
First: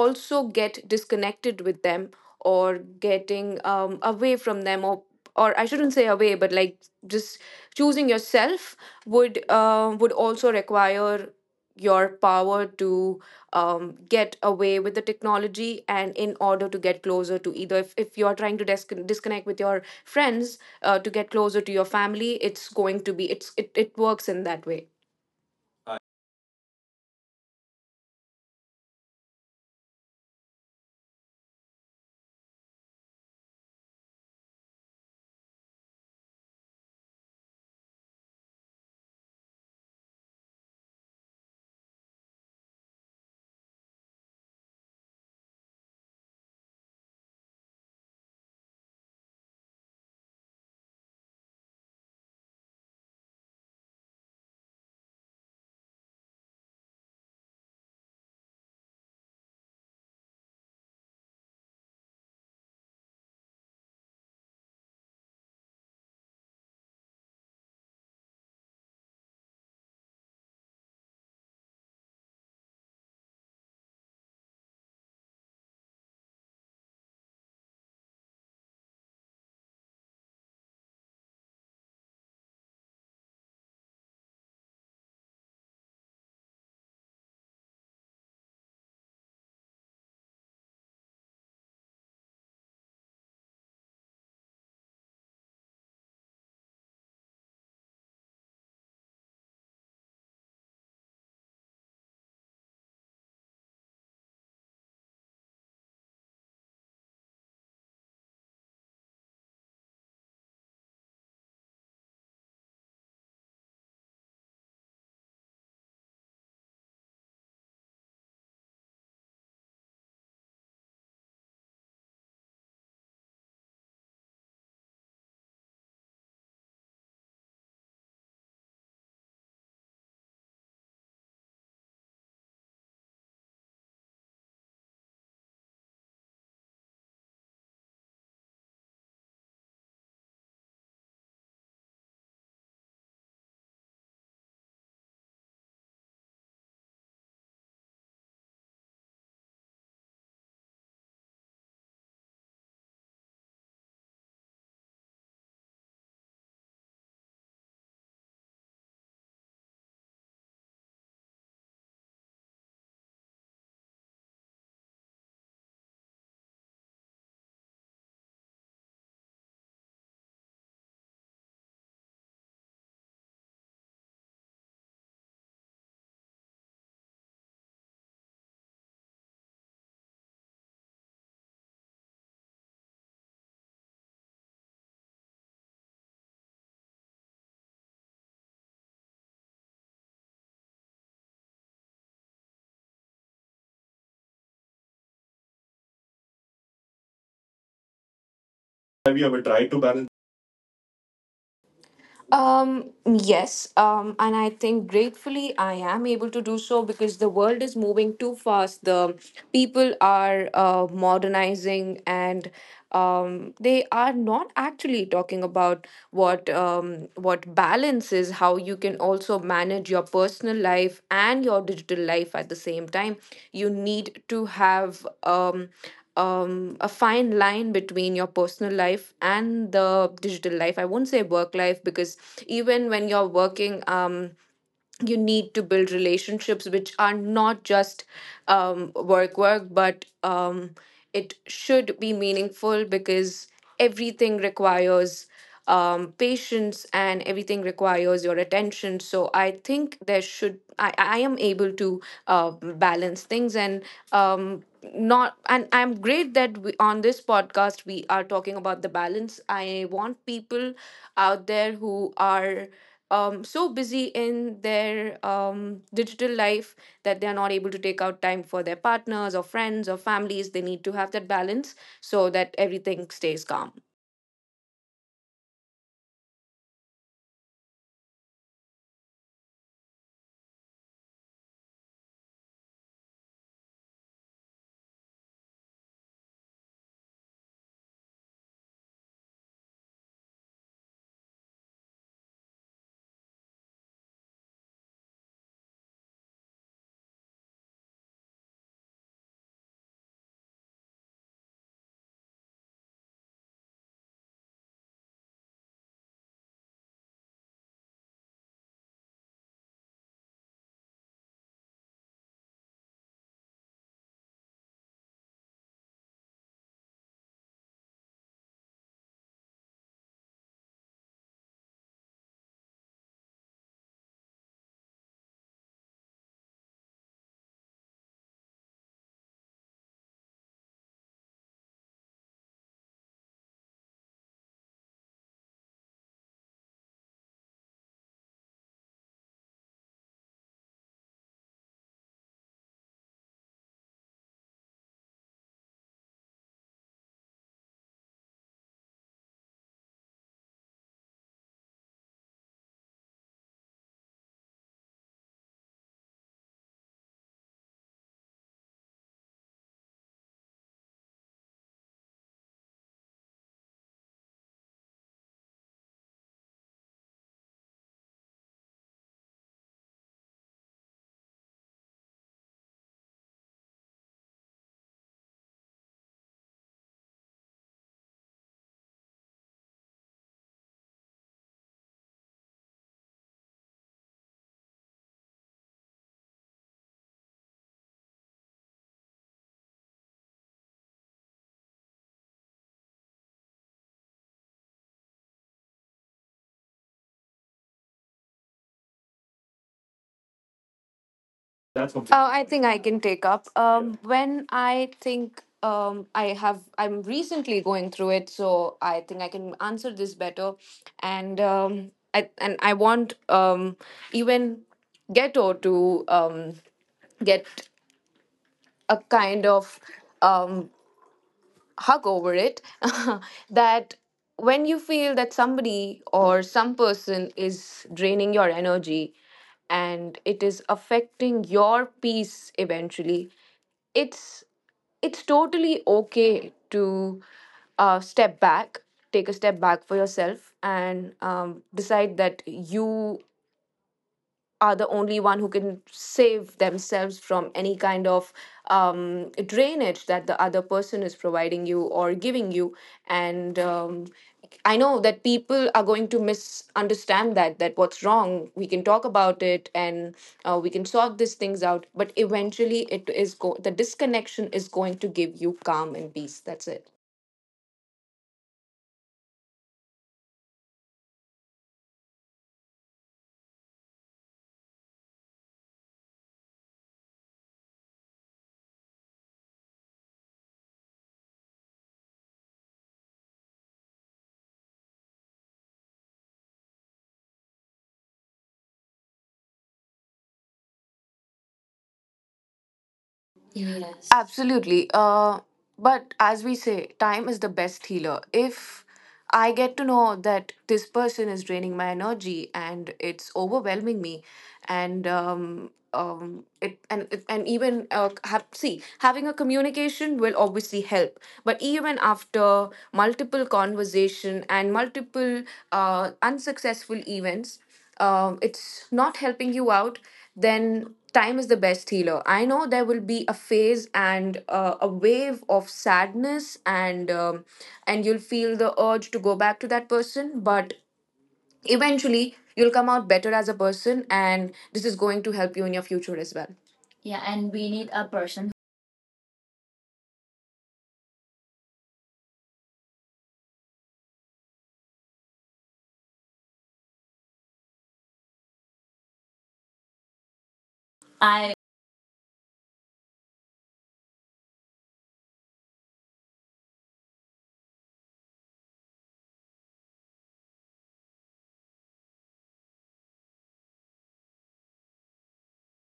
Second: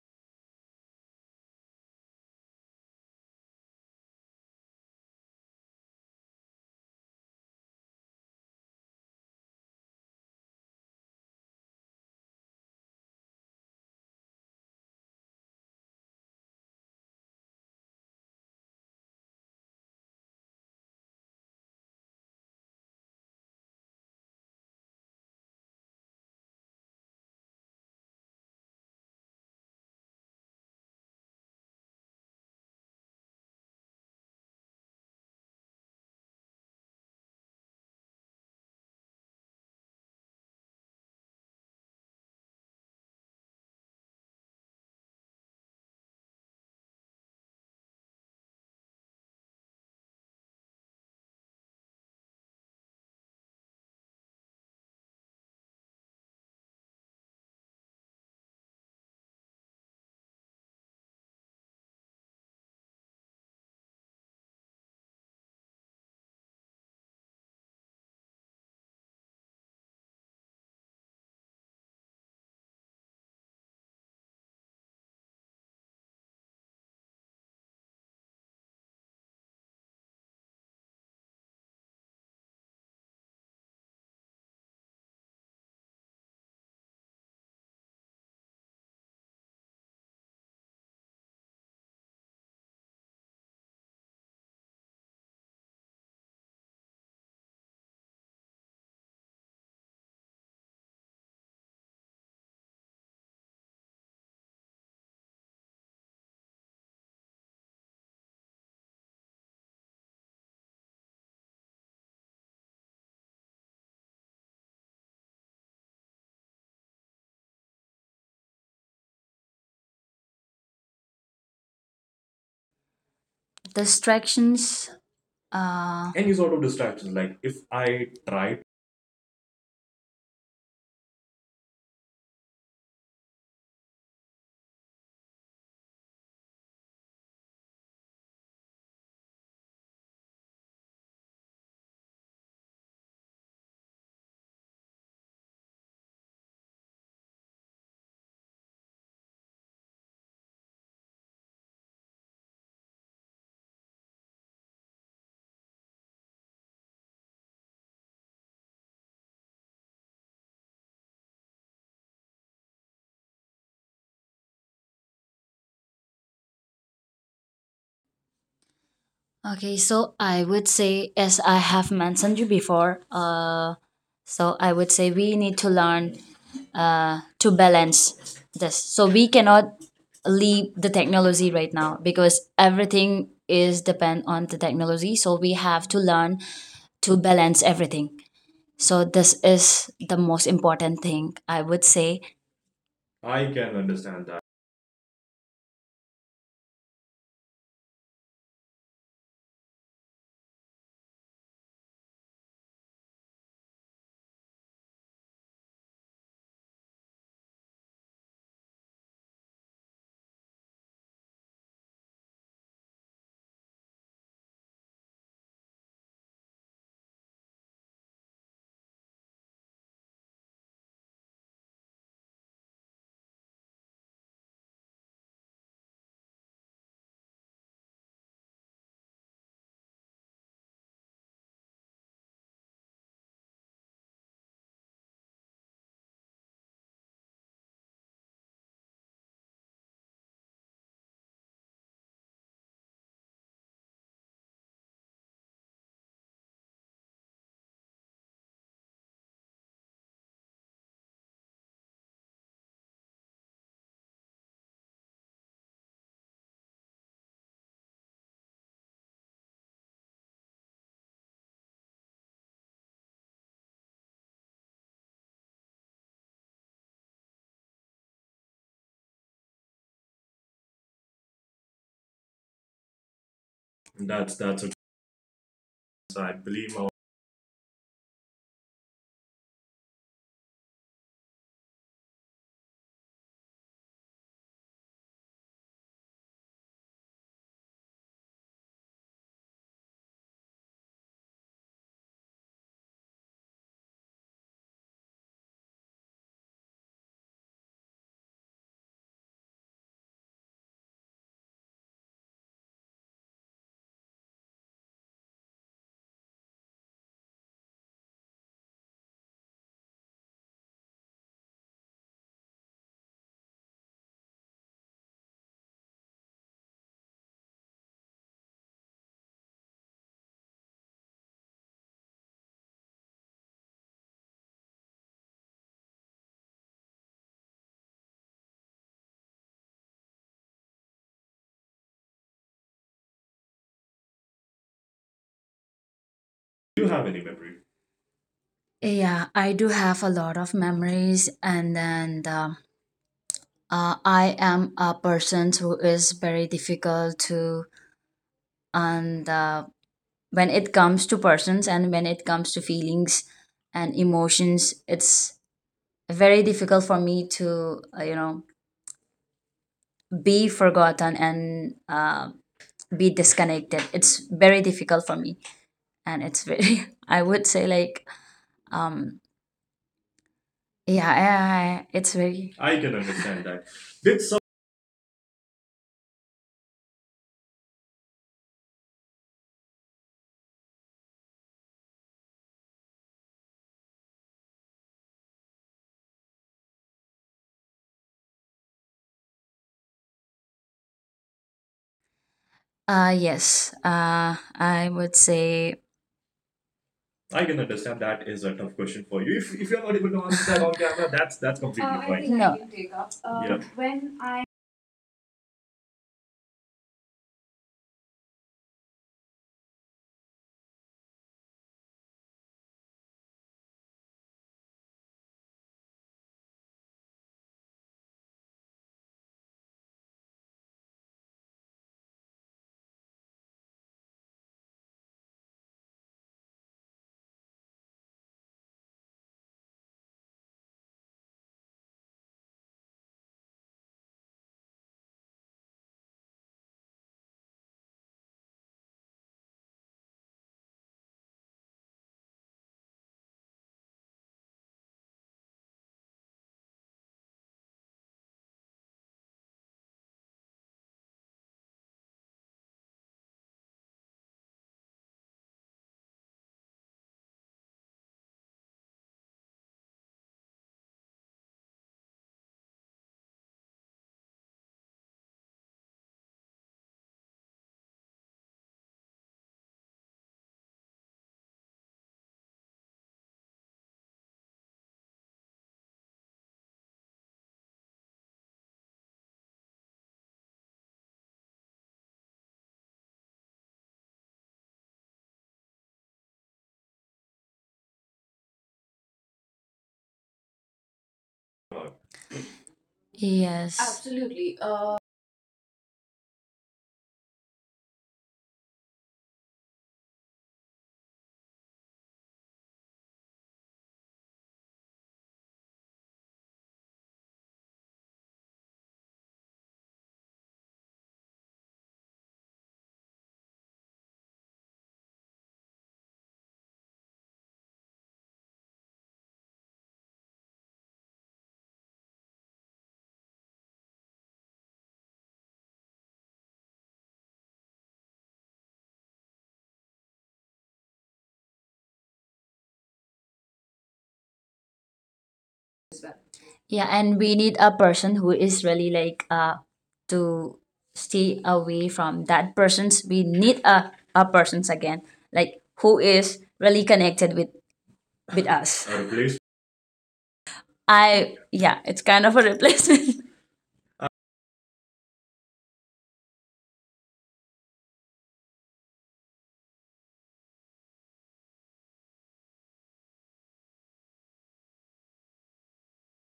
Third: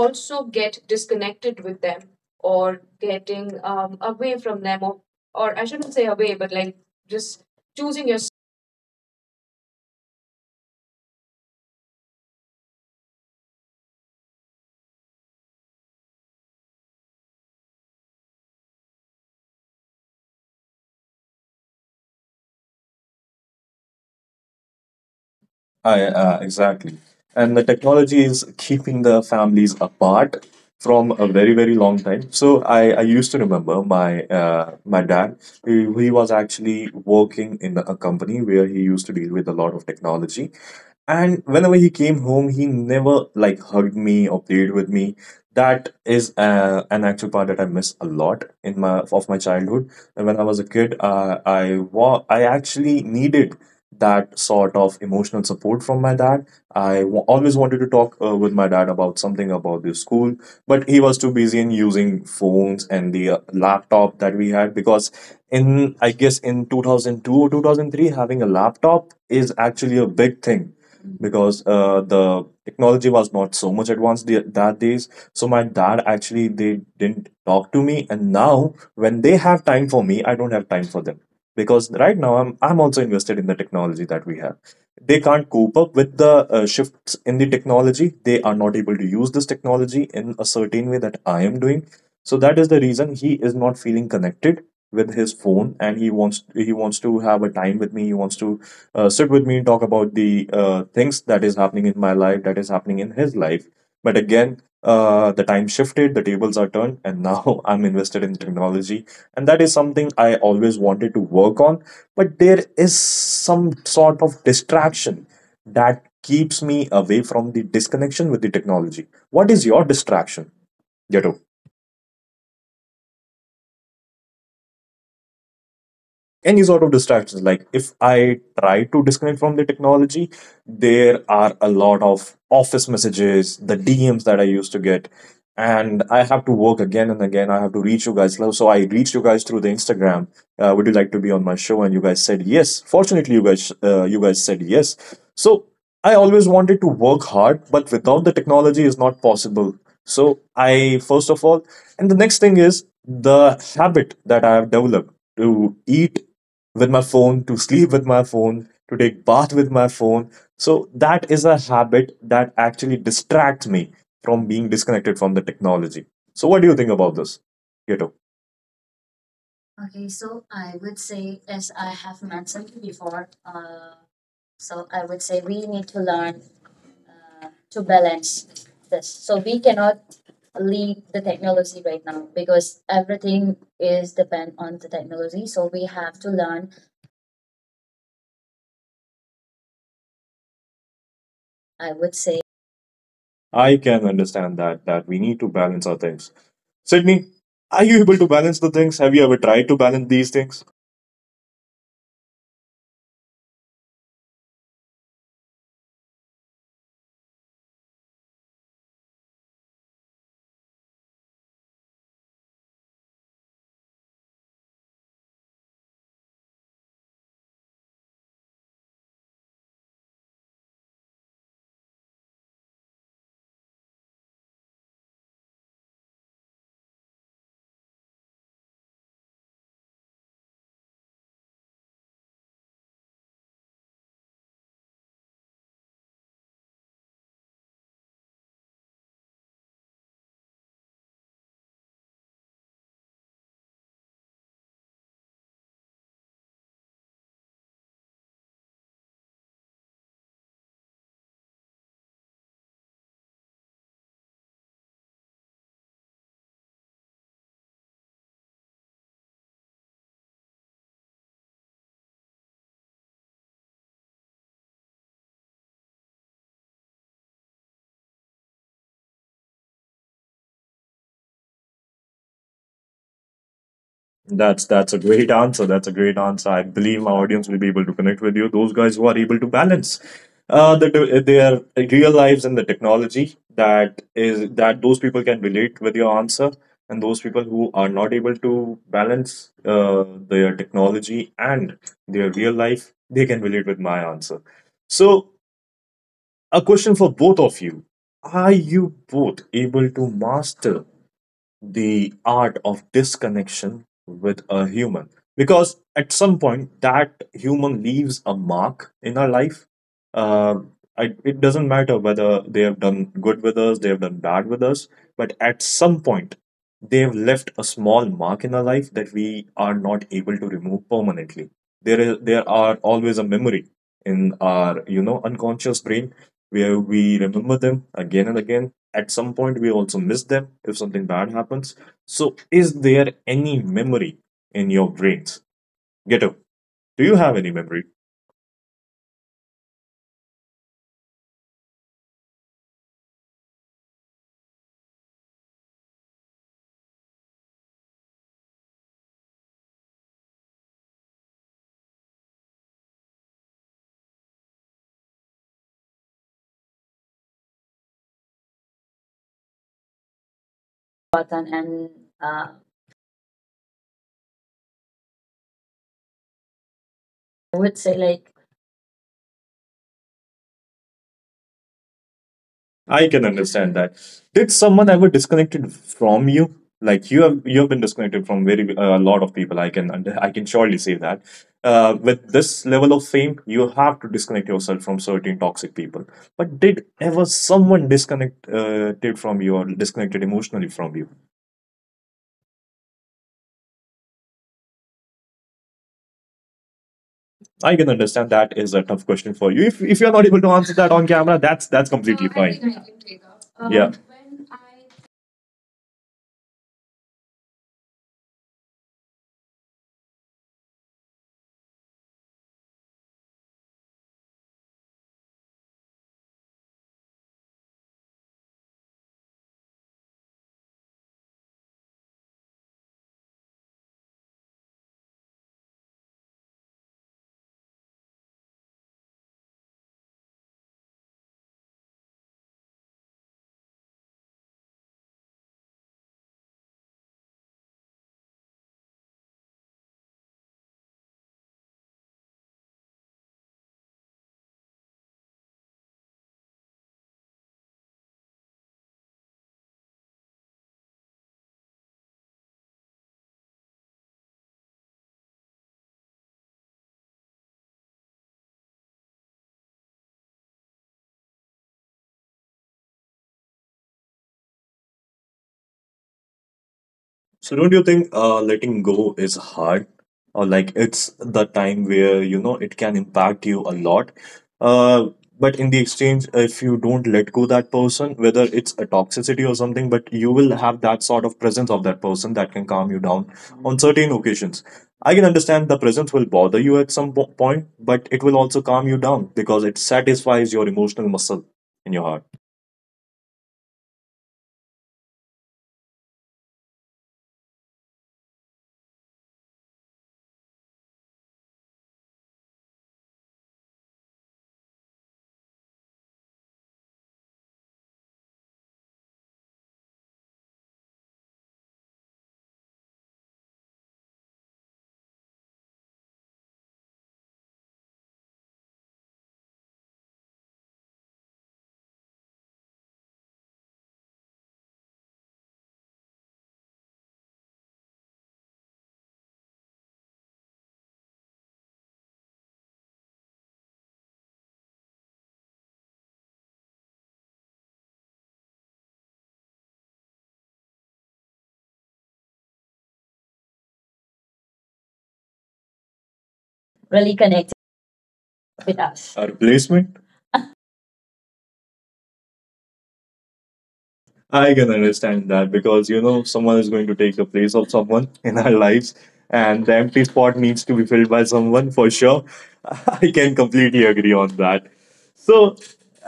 Speaker 1: also
Speaker 2: also get
Speaker 1: get
Speaker 2: disconnected
Speaker 1: disconnected
Speaker 2: with
Speaker 1: with
Speaker 2: them,
Speaker 1: them,
Speaker 2: or
Speaker 1: or
Speaker 2: getting
Speaker 1: getting
Speaker 2: away
Speaker 1: away
Speaker 2: from them,
Speaker 1: from
Speaker 2: or
Speaker 1: them, or,
Speaker 2: or I
Speaker 1: or i
Speaker 2: shouldn't say
Speaker 1: shouldn't say
Speaker 2: away but
Speaker 1: away but
Speaker 2: like
Speaker 1: like
Speaker 2: just
Speaker 1: just
Speaker 2: choosing
Speaker 1: choosing your—
Speaker 2: yourself, would also require your power to get away with the technology, and in order to get closer to either, if you're trying to disconnect with your friends to get closer to your family, it's going to be, it works in that way.
Speaker 1: I, exactly. And the technology is keeping the families apart from a very, very long time. So I used to remember my my dad. He was actually working in a company where he used to deal with a lot of technology. And whenever he came home, he never like hugged me or played with me. That is an actual part that I miss a lot in my of my childhood. And when I was a kid, I actually needed that sort of emotional support from my dad. Always wanted to talk with my dad about something about the school, but he was too busy in using phones and the laptop that we had because in I guess in 2002 or 2003 having a laptop is actually a big thing because the technology was not so much advanced the, that days. So my dad actually, they didn't talk to me, and now when they have time for me I don't have time for them because right now I'm also invested in the technology that we have. They can't cope up with the shifts in the technology. They are not able to use this technology in a certain way that I am doing. So that is the reason he is not feeling connected with his phone, and he wants to have a time with me. He wants to sit with me and talk about the things that is happening in my life, that is happening in his life. But again, the time shifted, the tables are turned, and now I'm invested in technology. And that is something I always wanted to work on. But there is some sort of distraction that keeps me away from the disconnection with the technology. What is your distraction, Yato?
Speaker 3: distractions? Any sort of
Speaker 1: Any sort of
Speaker 3: distractions, like
Speaker 1: distractions,
Speaker 3: if
Speaker 1: like if
Speaker 3: I
Speaker 1: I
Speaker 3: try.
Speaker 1: try to disconnect from the technology, there are a lot of office messages, the DMs that I used to get, and I have to work again and again. I have to reach you guys, so I reached you guys through the Instagram. Would you like to be on my show? And you guys said yes. Fortunately, you guys said yes. So I always wanted to work hard, but without the technology is not possible. So I, first of all, and the next thing is the habit that I have developed to eat with my phone, to sleep with my phone, to take bath with my phone. So that is a habit that actually distracts me from being disconnected from the technology. So what do you think about this, Keto?
Speaker 3: Okay, so I would say, as I have mentioned you before, so I would say we need to learn to balance this. So we cannot leave the technology right now because everything is depend on the technology. So we have to learn to balance everything. So this is the most important thing I would say. I can
Speaker 1: I can
Speaker 3: understand that.
Speaker 1: understand that, that we need to balance our things. Sydney, are you able to balance the
Speaker 2: Have
Speaker 1: things?
Speaker 2: you
Speaker 1: Have
Speaker 2: ever
Speaker 1: you ever
Speaker 2: tried to
Speaker 1: tried to
Speaker 2: balance.
Speaker 1: balance these things?
Speaker 2: Yes, and I think gratefully I am able to do so, because the world is moving too fast. The people are modernizing and they are not actually talking about what, what balances, how you can also manage your personal life and your digital life at the same time. You need to have a fine line between your personal life and the digital life. I won't say work life, because even when you're working, you need to build relationships which are not just work but it should be meaningful, because everything requires patience, and everything requires your attention. So I think there should, I am able to balance things. And um, not and I'm great that on this podcast we are talking about the balance. I want people out there who are so busy in their digital life that they are not able to take out time for their partners or friends or families. They need to have that balance so that everything stays calm.
Speaker 3: That's a
Speaker 1: That's a great answer. That's a great
Speaker 3: I
Speaker 1: answer. I
Speaker 3: believe. Now,
Speaker 1: believe my audience will be able to connect with you. Those guys who are able to balance their real lives and the technology, that is that those people can relate with your answer, and those people who are not able to balance their technology and their real life, they can relate with my answer. So, a question for both of you: are you both able to master the art of disconnection with a human, because at some point that human leaves a mark in our life. uh, it doesn't matter whether they have done good with us, they have done bad with us, but at some point they have left a small mark in our life that we are not able to remove permanently. There are always a memory in our you know unconscious brain where we remember them again and again. At some point we also miss them if something bad happens. So, is there any memory in your brains, Ghetto?
Speaker 3: do you
Speaker 1: Do you
Speaker 3: have any
Speaker 1: have any
Speaker 3: memory?
Speaker 1: memory?
Speaker 3: Yeah, I do have a lot of memories, and then I am a person who is very difficult to, and when it comes to persons and when it comes to feelings and emotions, it's very difficult for me to, you know, be forgotten and be disconnected. It's very difficult for me, and it's very, I would say, like, um, yeah, it's very. I can
Speaker 1: I can
Speaker 3: understand
Speaker 1: understand
Speaker 3: that.
Speaker 1: that.
Speaker 3: Did
Speaker 1: Did someone ever disconnected from you? Like, you have been disconnected from very a lot of people. I can surely say that with this level of fame you have to disconnect yourself from certain toxic people. But did ever someone disconnected from you or disconnected emotionally from you?
Speaker 3: uh, yes, I would say. I can
Speaker 1: I can
Speaker 3: understand
Speaker 1: understand
Speaker 3: that is
Speaker 1: that
Speaker 3: a
Speaker 1: is
Speaker 3: tough
Speaker 1: a tough
Speaker 3: question for
Speaker 1: question
Speaker 3: you.
Speaker 1: for you.
Speaker 3: If
Speaker 1: If
Speaker 3: you're
Speaker 1: if
Speaker 3: not
Speaker 1: you're
Speaker 3: able
Speaker 1: not
Speaker 3: to
Speaker 1: able to
Speaker 3: answer that
Speaker 1: answer
Speaker 3: on
Speaker 1: that on
Speaker 3: camera,
Speaker 1: camera,
Speaker 3: that's
Speaker 2: That's what.
Speaker 1: that's
Speaker 2: I
Speaker 1: completely
Speaker 3: completely
Speaker 2: think I
Speaker 3: no.
Speaker 2: can
Speaker 1: fine.
Speaker 2: take up.
Speaker 1: Yeah.
Speaker 2: When I think I have, I'm recently going through it, so I think I can answer this better. And I and I want even Ghetto to get a kind of um, hug over it that when you feel that somebody or some person is draining your energy, and it is affecting your peace eventually, it's it's totally okay to step back, take a step back for yourself and decide that you are the only one who can save themselves from any kind of drainage that the other person is providing you or giving you. And I know that people are going to misunderstand that, that what's wrong, we can talk about it and we can sort these things out, but eventually the disconnection is going to give you calm and peace, that's it.
Speaker 1: So don't you think letting go is hard, or like it's the time where you know it can impact you a lot? Uh, but in the exchange, if you don't let go that person, whether it's a toxicity or something, but you will have that sort of presence of that person that can calm you down on certain occasions. I can understand the presence will bother you at some point, but it will also calm you down because it satisfies your emotional muscle in your heart.
Speaker 3: Yes.
Speaker 2: Yes.
Speaker 3: Uh,
Speaker 2: Absolutely. But as we say, time is the best healer. If I get to know that this person is draining my energy and it's overwhelming me, and and even see, having a communication will obviously help. But even after multiple conversation and multiple unsuccessful events, it's not helping you out, then time is the best healer. I know there will be a phase and a wave of sadness, and you'll feel the urge to go back to that person, but eventually you'll come out better as a person, and this is going to help you in your
Speaker 3: yeah,
Speaker 2: future as
Speaker 3: and
Speaker 2: well.
Speaker 3: we need a
Speaker 2: Yeah,
Speaker 3: person
Speaker 2: and
Speaker 3: who
Speaker 2: we need
Speaker 3: is
Speaker 2: a
Speaker 3: really
Speaker 2: person.
Speaker 3: like to stay away from that person's. We need a person's again, like who is really connected with us. A
Speaker 1: A
Speaker 3: replacement.
Speaker 1: replacement?
Speaker 3: I yeah, it's
Speaker 2: I
Speaker 3: kind of a replacement.
Speaker 1: I can understand that, because you know someone is going to take the place of someone in our lives, and the empty spot needs to be filled by someone for sure. I can completely agree on that. So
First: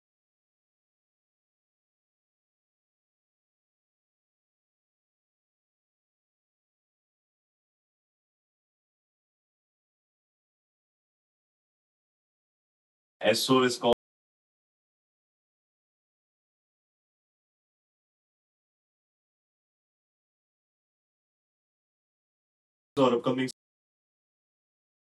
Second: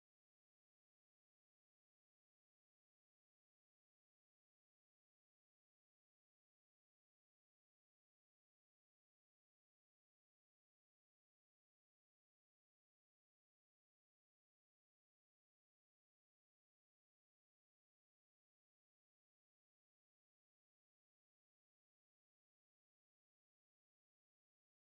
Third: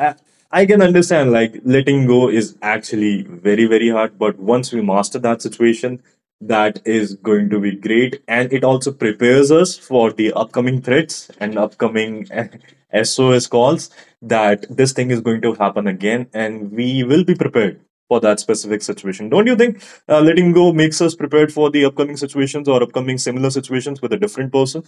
Speaker 1: I, I can understand, like, letting go is actually very very hard, but once we master that situation, that is going to be great, and it also prepares us for the upcoming threats and upcoming
Speaker 2: as
Speaker 1: SOS
Speaker 2: soon as
Speaker 1: calls,
Speaker 2: possible,
Speaker 1: that this thing is going to happen again, and we will be prepared for that specific situation. Don't you think letting go makes us prepared for the upcoming situations or
Speaker 2: our
Speaker 1: upcoming
Speaker 2: upcoming
Speaker 1: similar situations with a different person?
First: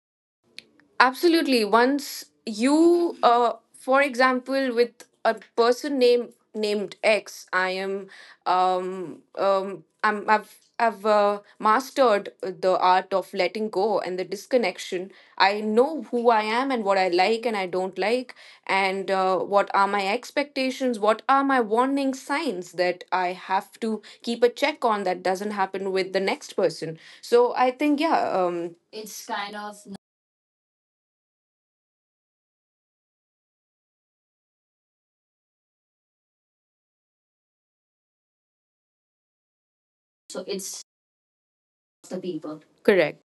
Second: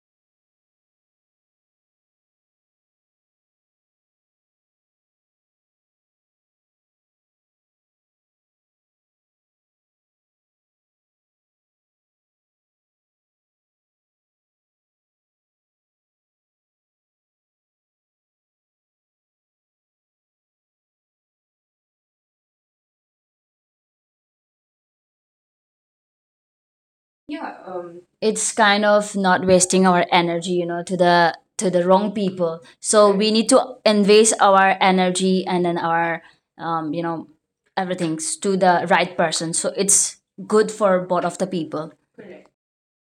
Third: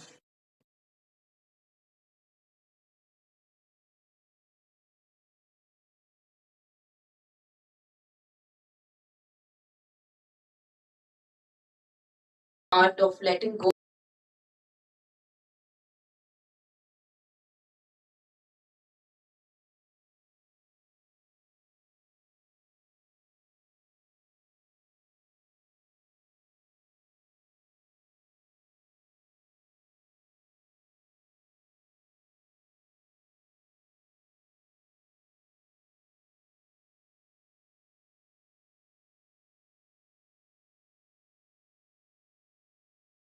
Speaker 2: Absolutely. Once you, for example, with a person named X, I am, I'm, I've mastered the
Speaker 1: Art
Speaker 2: art
Speaker 1: of
Speaker 2: of
Speaker 1: letting
Speaker 2: letting
Speaker 1: go.
Speaker 2: go and the disconnection. I know who I am and what I like and I don't like, and what are my expectations, what are my warning signs that I have to keep a check on that doesn't happen with the next person. So I think, yeah,
Speaker 3: It's kind
Speaker 2: it's
Speaker 3: of
Speaker 2: kind
Speaker 3: not
Speaker 2: of,
Speaker 3: wasting our energy, you know, to the wrong people. So we need to invest our energy and then our you know, everything to the right person, so it's
Speaker 2: so it's
Speaker 3: good for both of the people.
Speaker 2: the people. Correct.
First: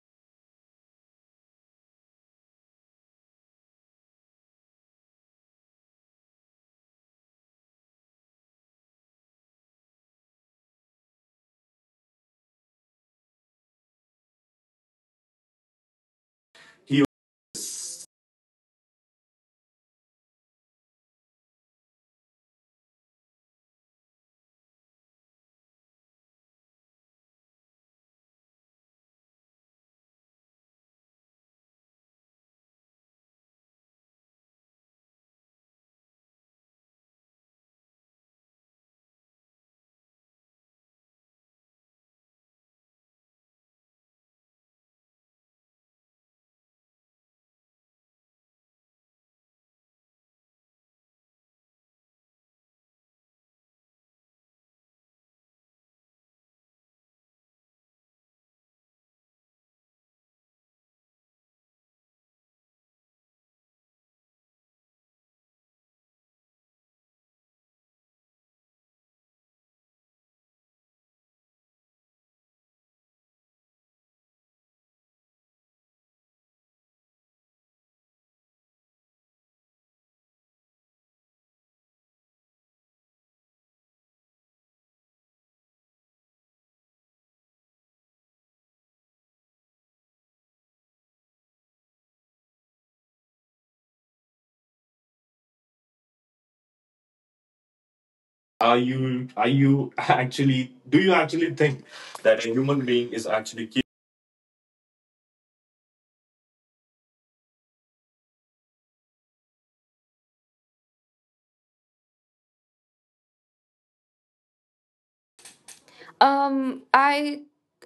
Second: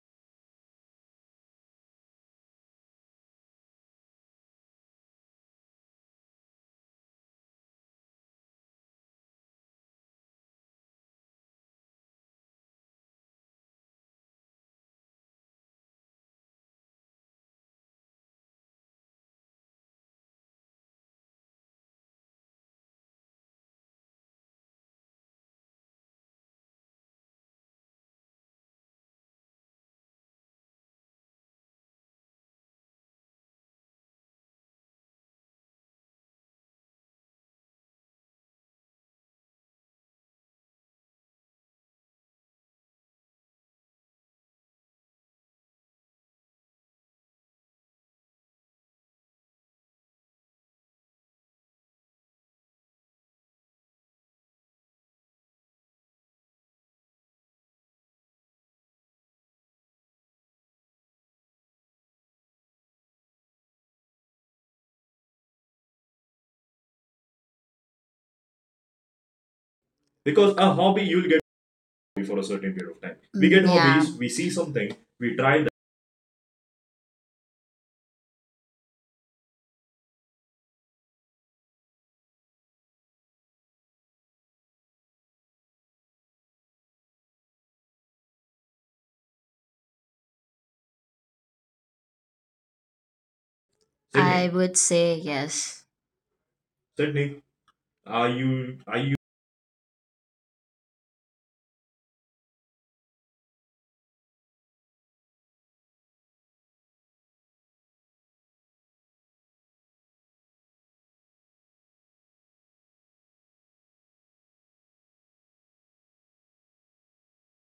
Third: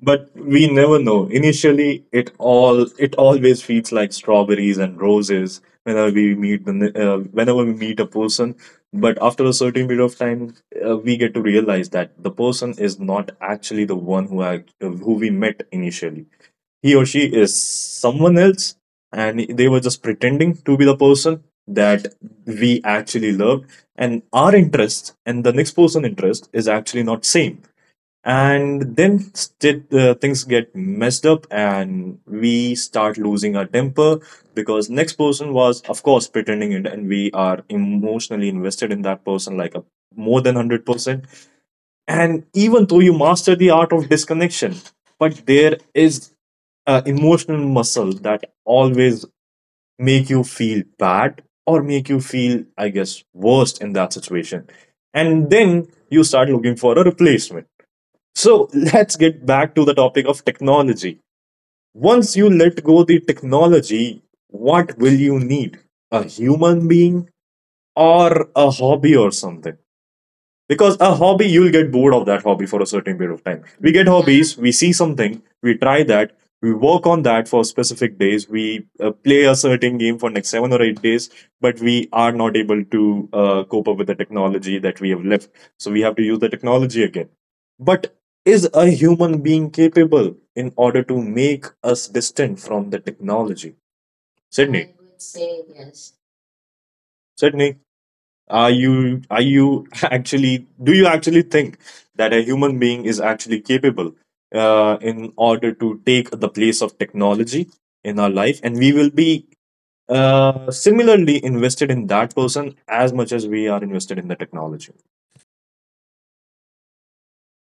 Speaker 1: But we never know. Initially, it always feels like strawberries and roses whenever we meet whenever we meet a person. But after a certain period of time, we get to realize that the person is not actually the one who who we met initially. He or she is someone else, and they were just pretending to be the person that we actually loved, and our interest and the next person interest is actually not same. And then things get messed up, and we start losing our temper because next person was of course pretending it, and we are emotionally invested in that person like a, more than 100%. And even though you master the art of disconnection, but there is an emotional muscle that always make you feel bad or make you feel I guess worst in that situation, and then you start looking for a replacement. So let's get back to the topic of technology. Once you let go the technology, what will you need? A human being or a hobby or something?
Speaker 3: Because a
Speaker 1: Because
Speaker 3: hobby,
Speaker 1: a
Speaker 3: you'll
Speaker 1: hobby,
Speaker 3: get
Speaker 1: you'll get bored of that
Speaker 3: for a
Speaker 1: hobby.
Speaker 3: certain
Speaker 1: For a
Speaker 3: period of
Speaker 1: certain
Speaker 3: time
Speaker 1: period of
Speaker 3: we mm,
Speaker 1: time
Speaker 3: get yeah,
Speaker 1: we get Yeah.
Speaker 3: hobbies. We see
Speaker 1: hobbies, we see
Speaker 3: something, we
Speaker 1: something,
Speaker 3: try
Speaker 1: we
Speaker 3: that.
Speaker 1: try that, we work on that for specific days, we play a certain game for next 7 or 8 days, but we are not able to cope up with the technology that we have left, so we have to use the technology again. But is a human being capable in order to make us distant from the technology?
Speaker 3: Sydney, I would say yes. Sydney,
Speaker 1: Certainly,
Speaker 3: are
Speaker 2: Are
Speaker 1: are
Speaker 3: you are you
Speaker 2: you,
Speaker 1: you
Speaker 2: are
Speaker 1: are
Speaker 2: you
Speaker 1: you
Speaker 2: actually,
Speaker 1: actually,
Speaker 2: do
Speaker 1: do
Speaker 2: you
Speaker 1: you
Speaker 2: actually
Speaker 1: actually
Speaker 2: think
Speaker 1: think
Speaker 2: that
Speaker 1: that
Speaker 2: a
Speaker 1: a
Speaker 2: human
Speaker 1: human
Speaker 2: being
Speaker 1: being
Speaker 2: is
Speaker 1: is
Speaker 2: actually
Speaker 1: actually capable in order to take the place of technology in our life, and we will be similarly invested in that person as much as we are invested in the technology?
Speaker 2: Um, I,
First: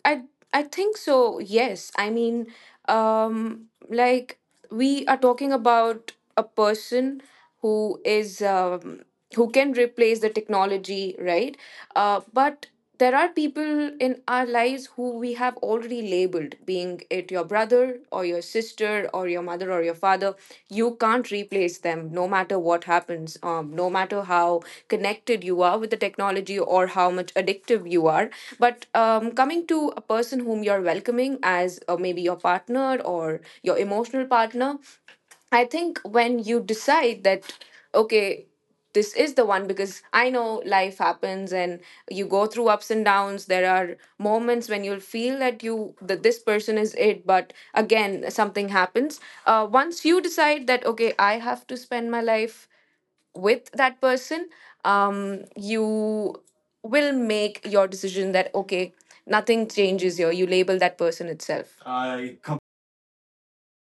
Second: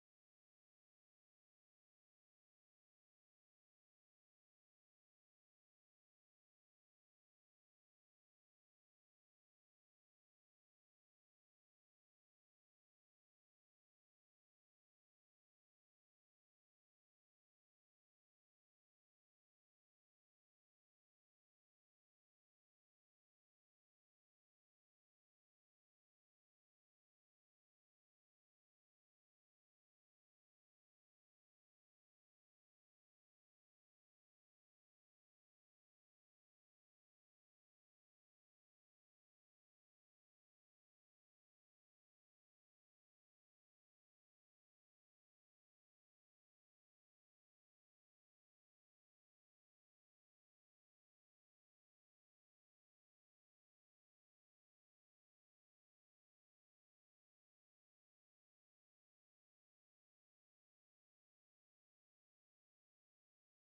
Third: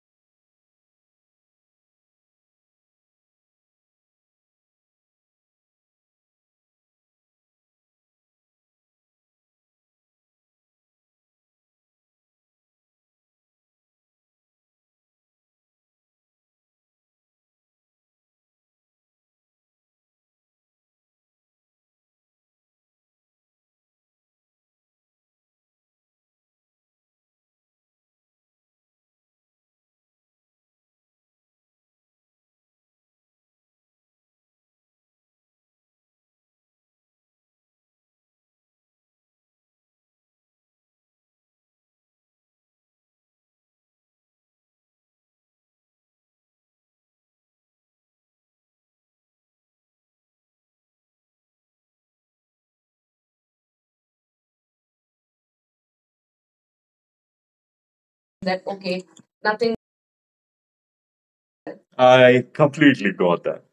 Speaker 2: I, I think so. Yes, I mean, like we are talking about a person who is who can replace the technology, right? But there are people in our lives who we have already labeled, being it your brother or your sister or your mother or your father. You can't replace them no matter what happens, no matter how connected you are with the technology or how much addictive you are. But coming to a person whom you're welcoming as maybe your partner or your emotional partner, I think when you decide that, okay, this is the one, because I know life happens and you go through ups and downs. There are moments when you'll feel that you that this person is it, but again something happens. Once you decide that, okay, I have to spend my life with that person, you will make your decision that
Speaker 1: That
Speaker 2: okay,
Speaker 1: okay,
Speaker 2: nothing
Speaker 1: nothing.
Speaker 2: changes here. You label that person itself.
Speaker 1: I completely got that.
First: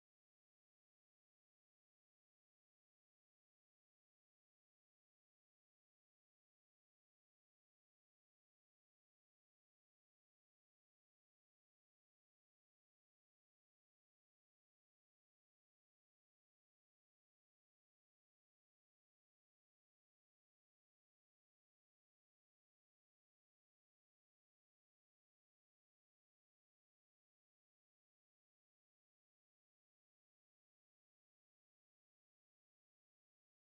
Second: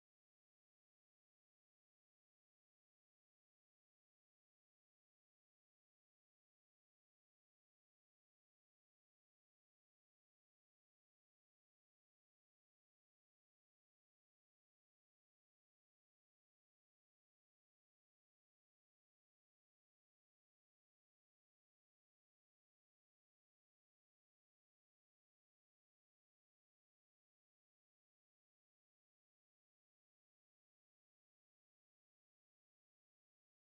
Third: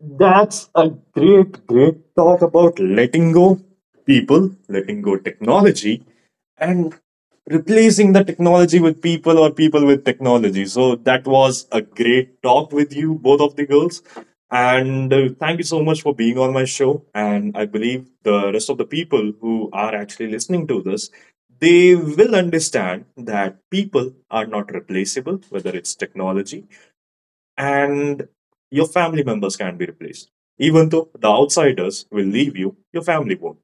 Speaker 1: That's a great, great talk about letting go people, letting go technology, and replacing the technology with people or people with technology. So that was a great talk with you, both of the girls. And thank you so much for being on my show. And I believe the rest of the people who are actually listening to this, they will understand that people are not replaceable, whether it's technology, and your family members can be replaced. Even though the outsiders will leave you, your family won't.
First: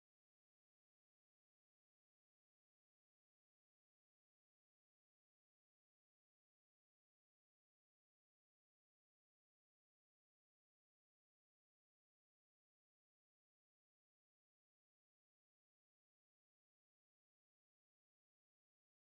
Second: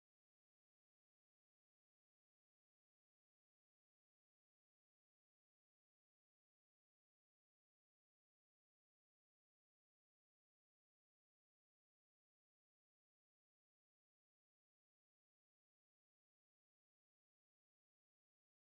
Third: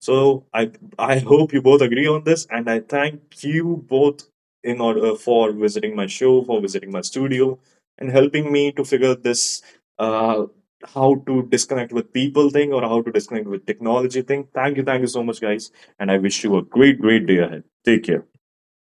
Speaker 1: So I hope you both agree on this, and I thank you both in order for visiting my show, for visiting my studio, and helping me to figure this uh, how to disconnect with people thing or how to disconnect with technology thing. Thank you so much, guys, and I wish you a great, great day ahead. Take care.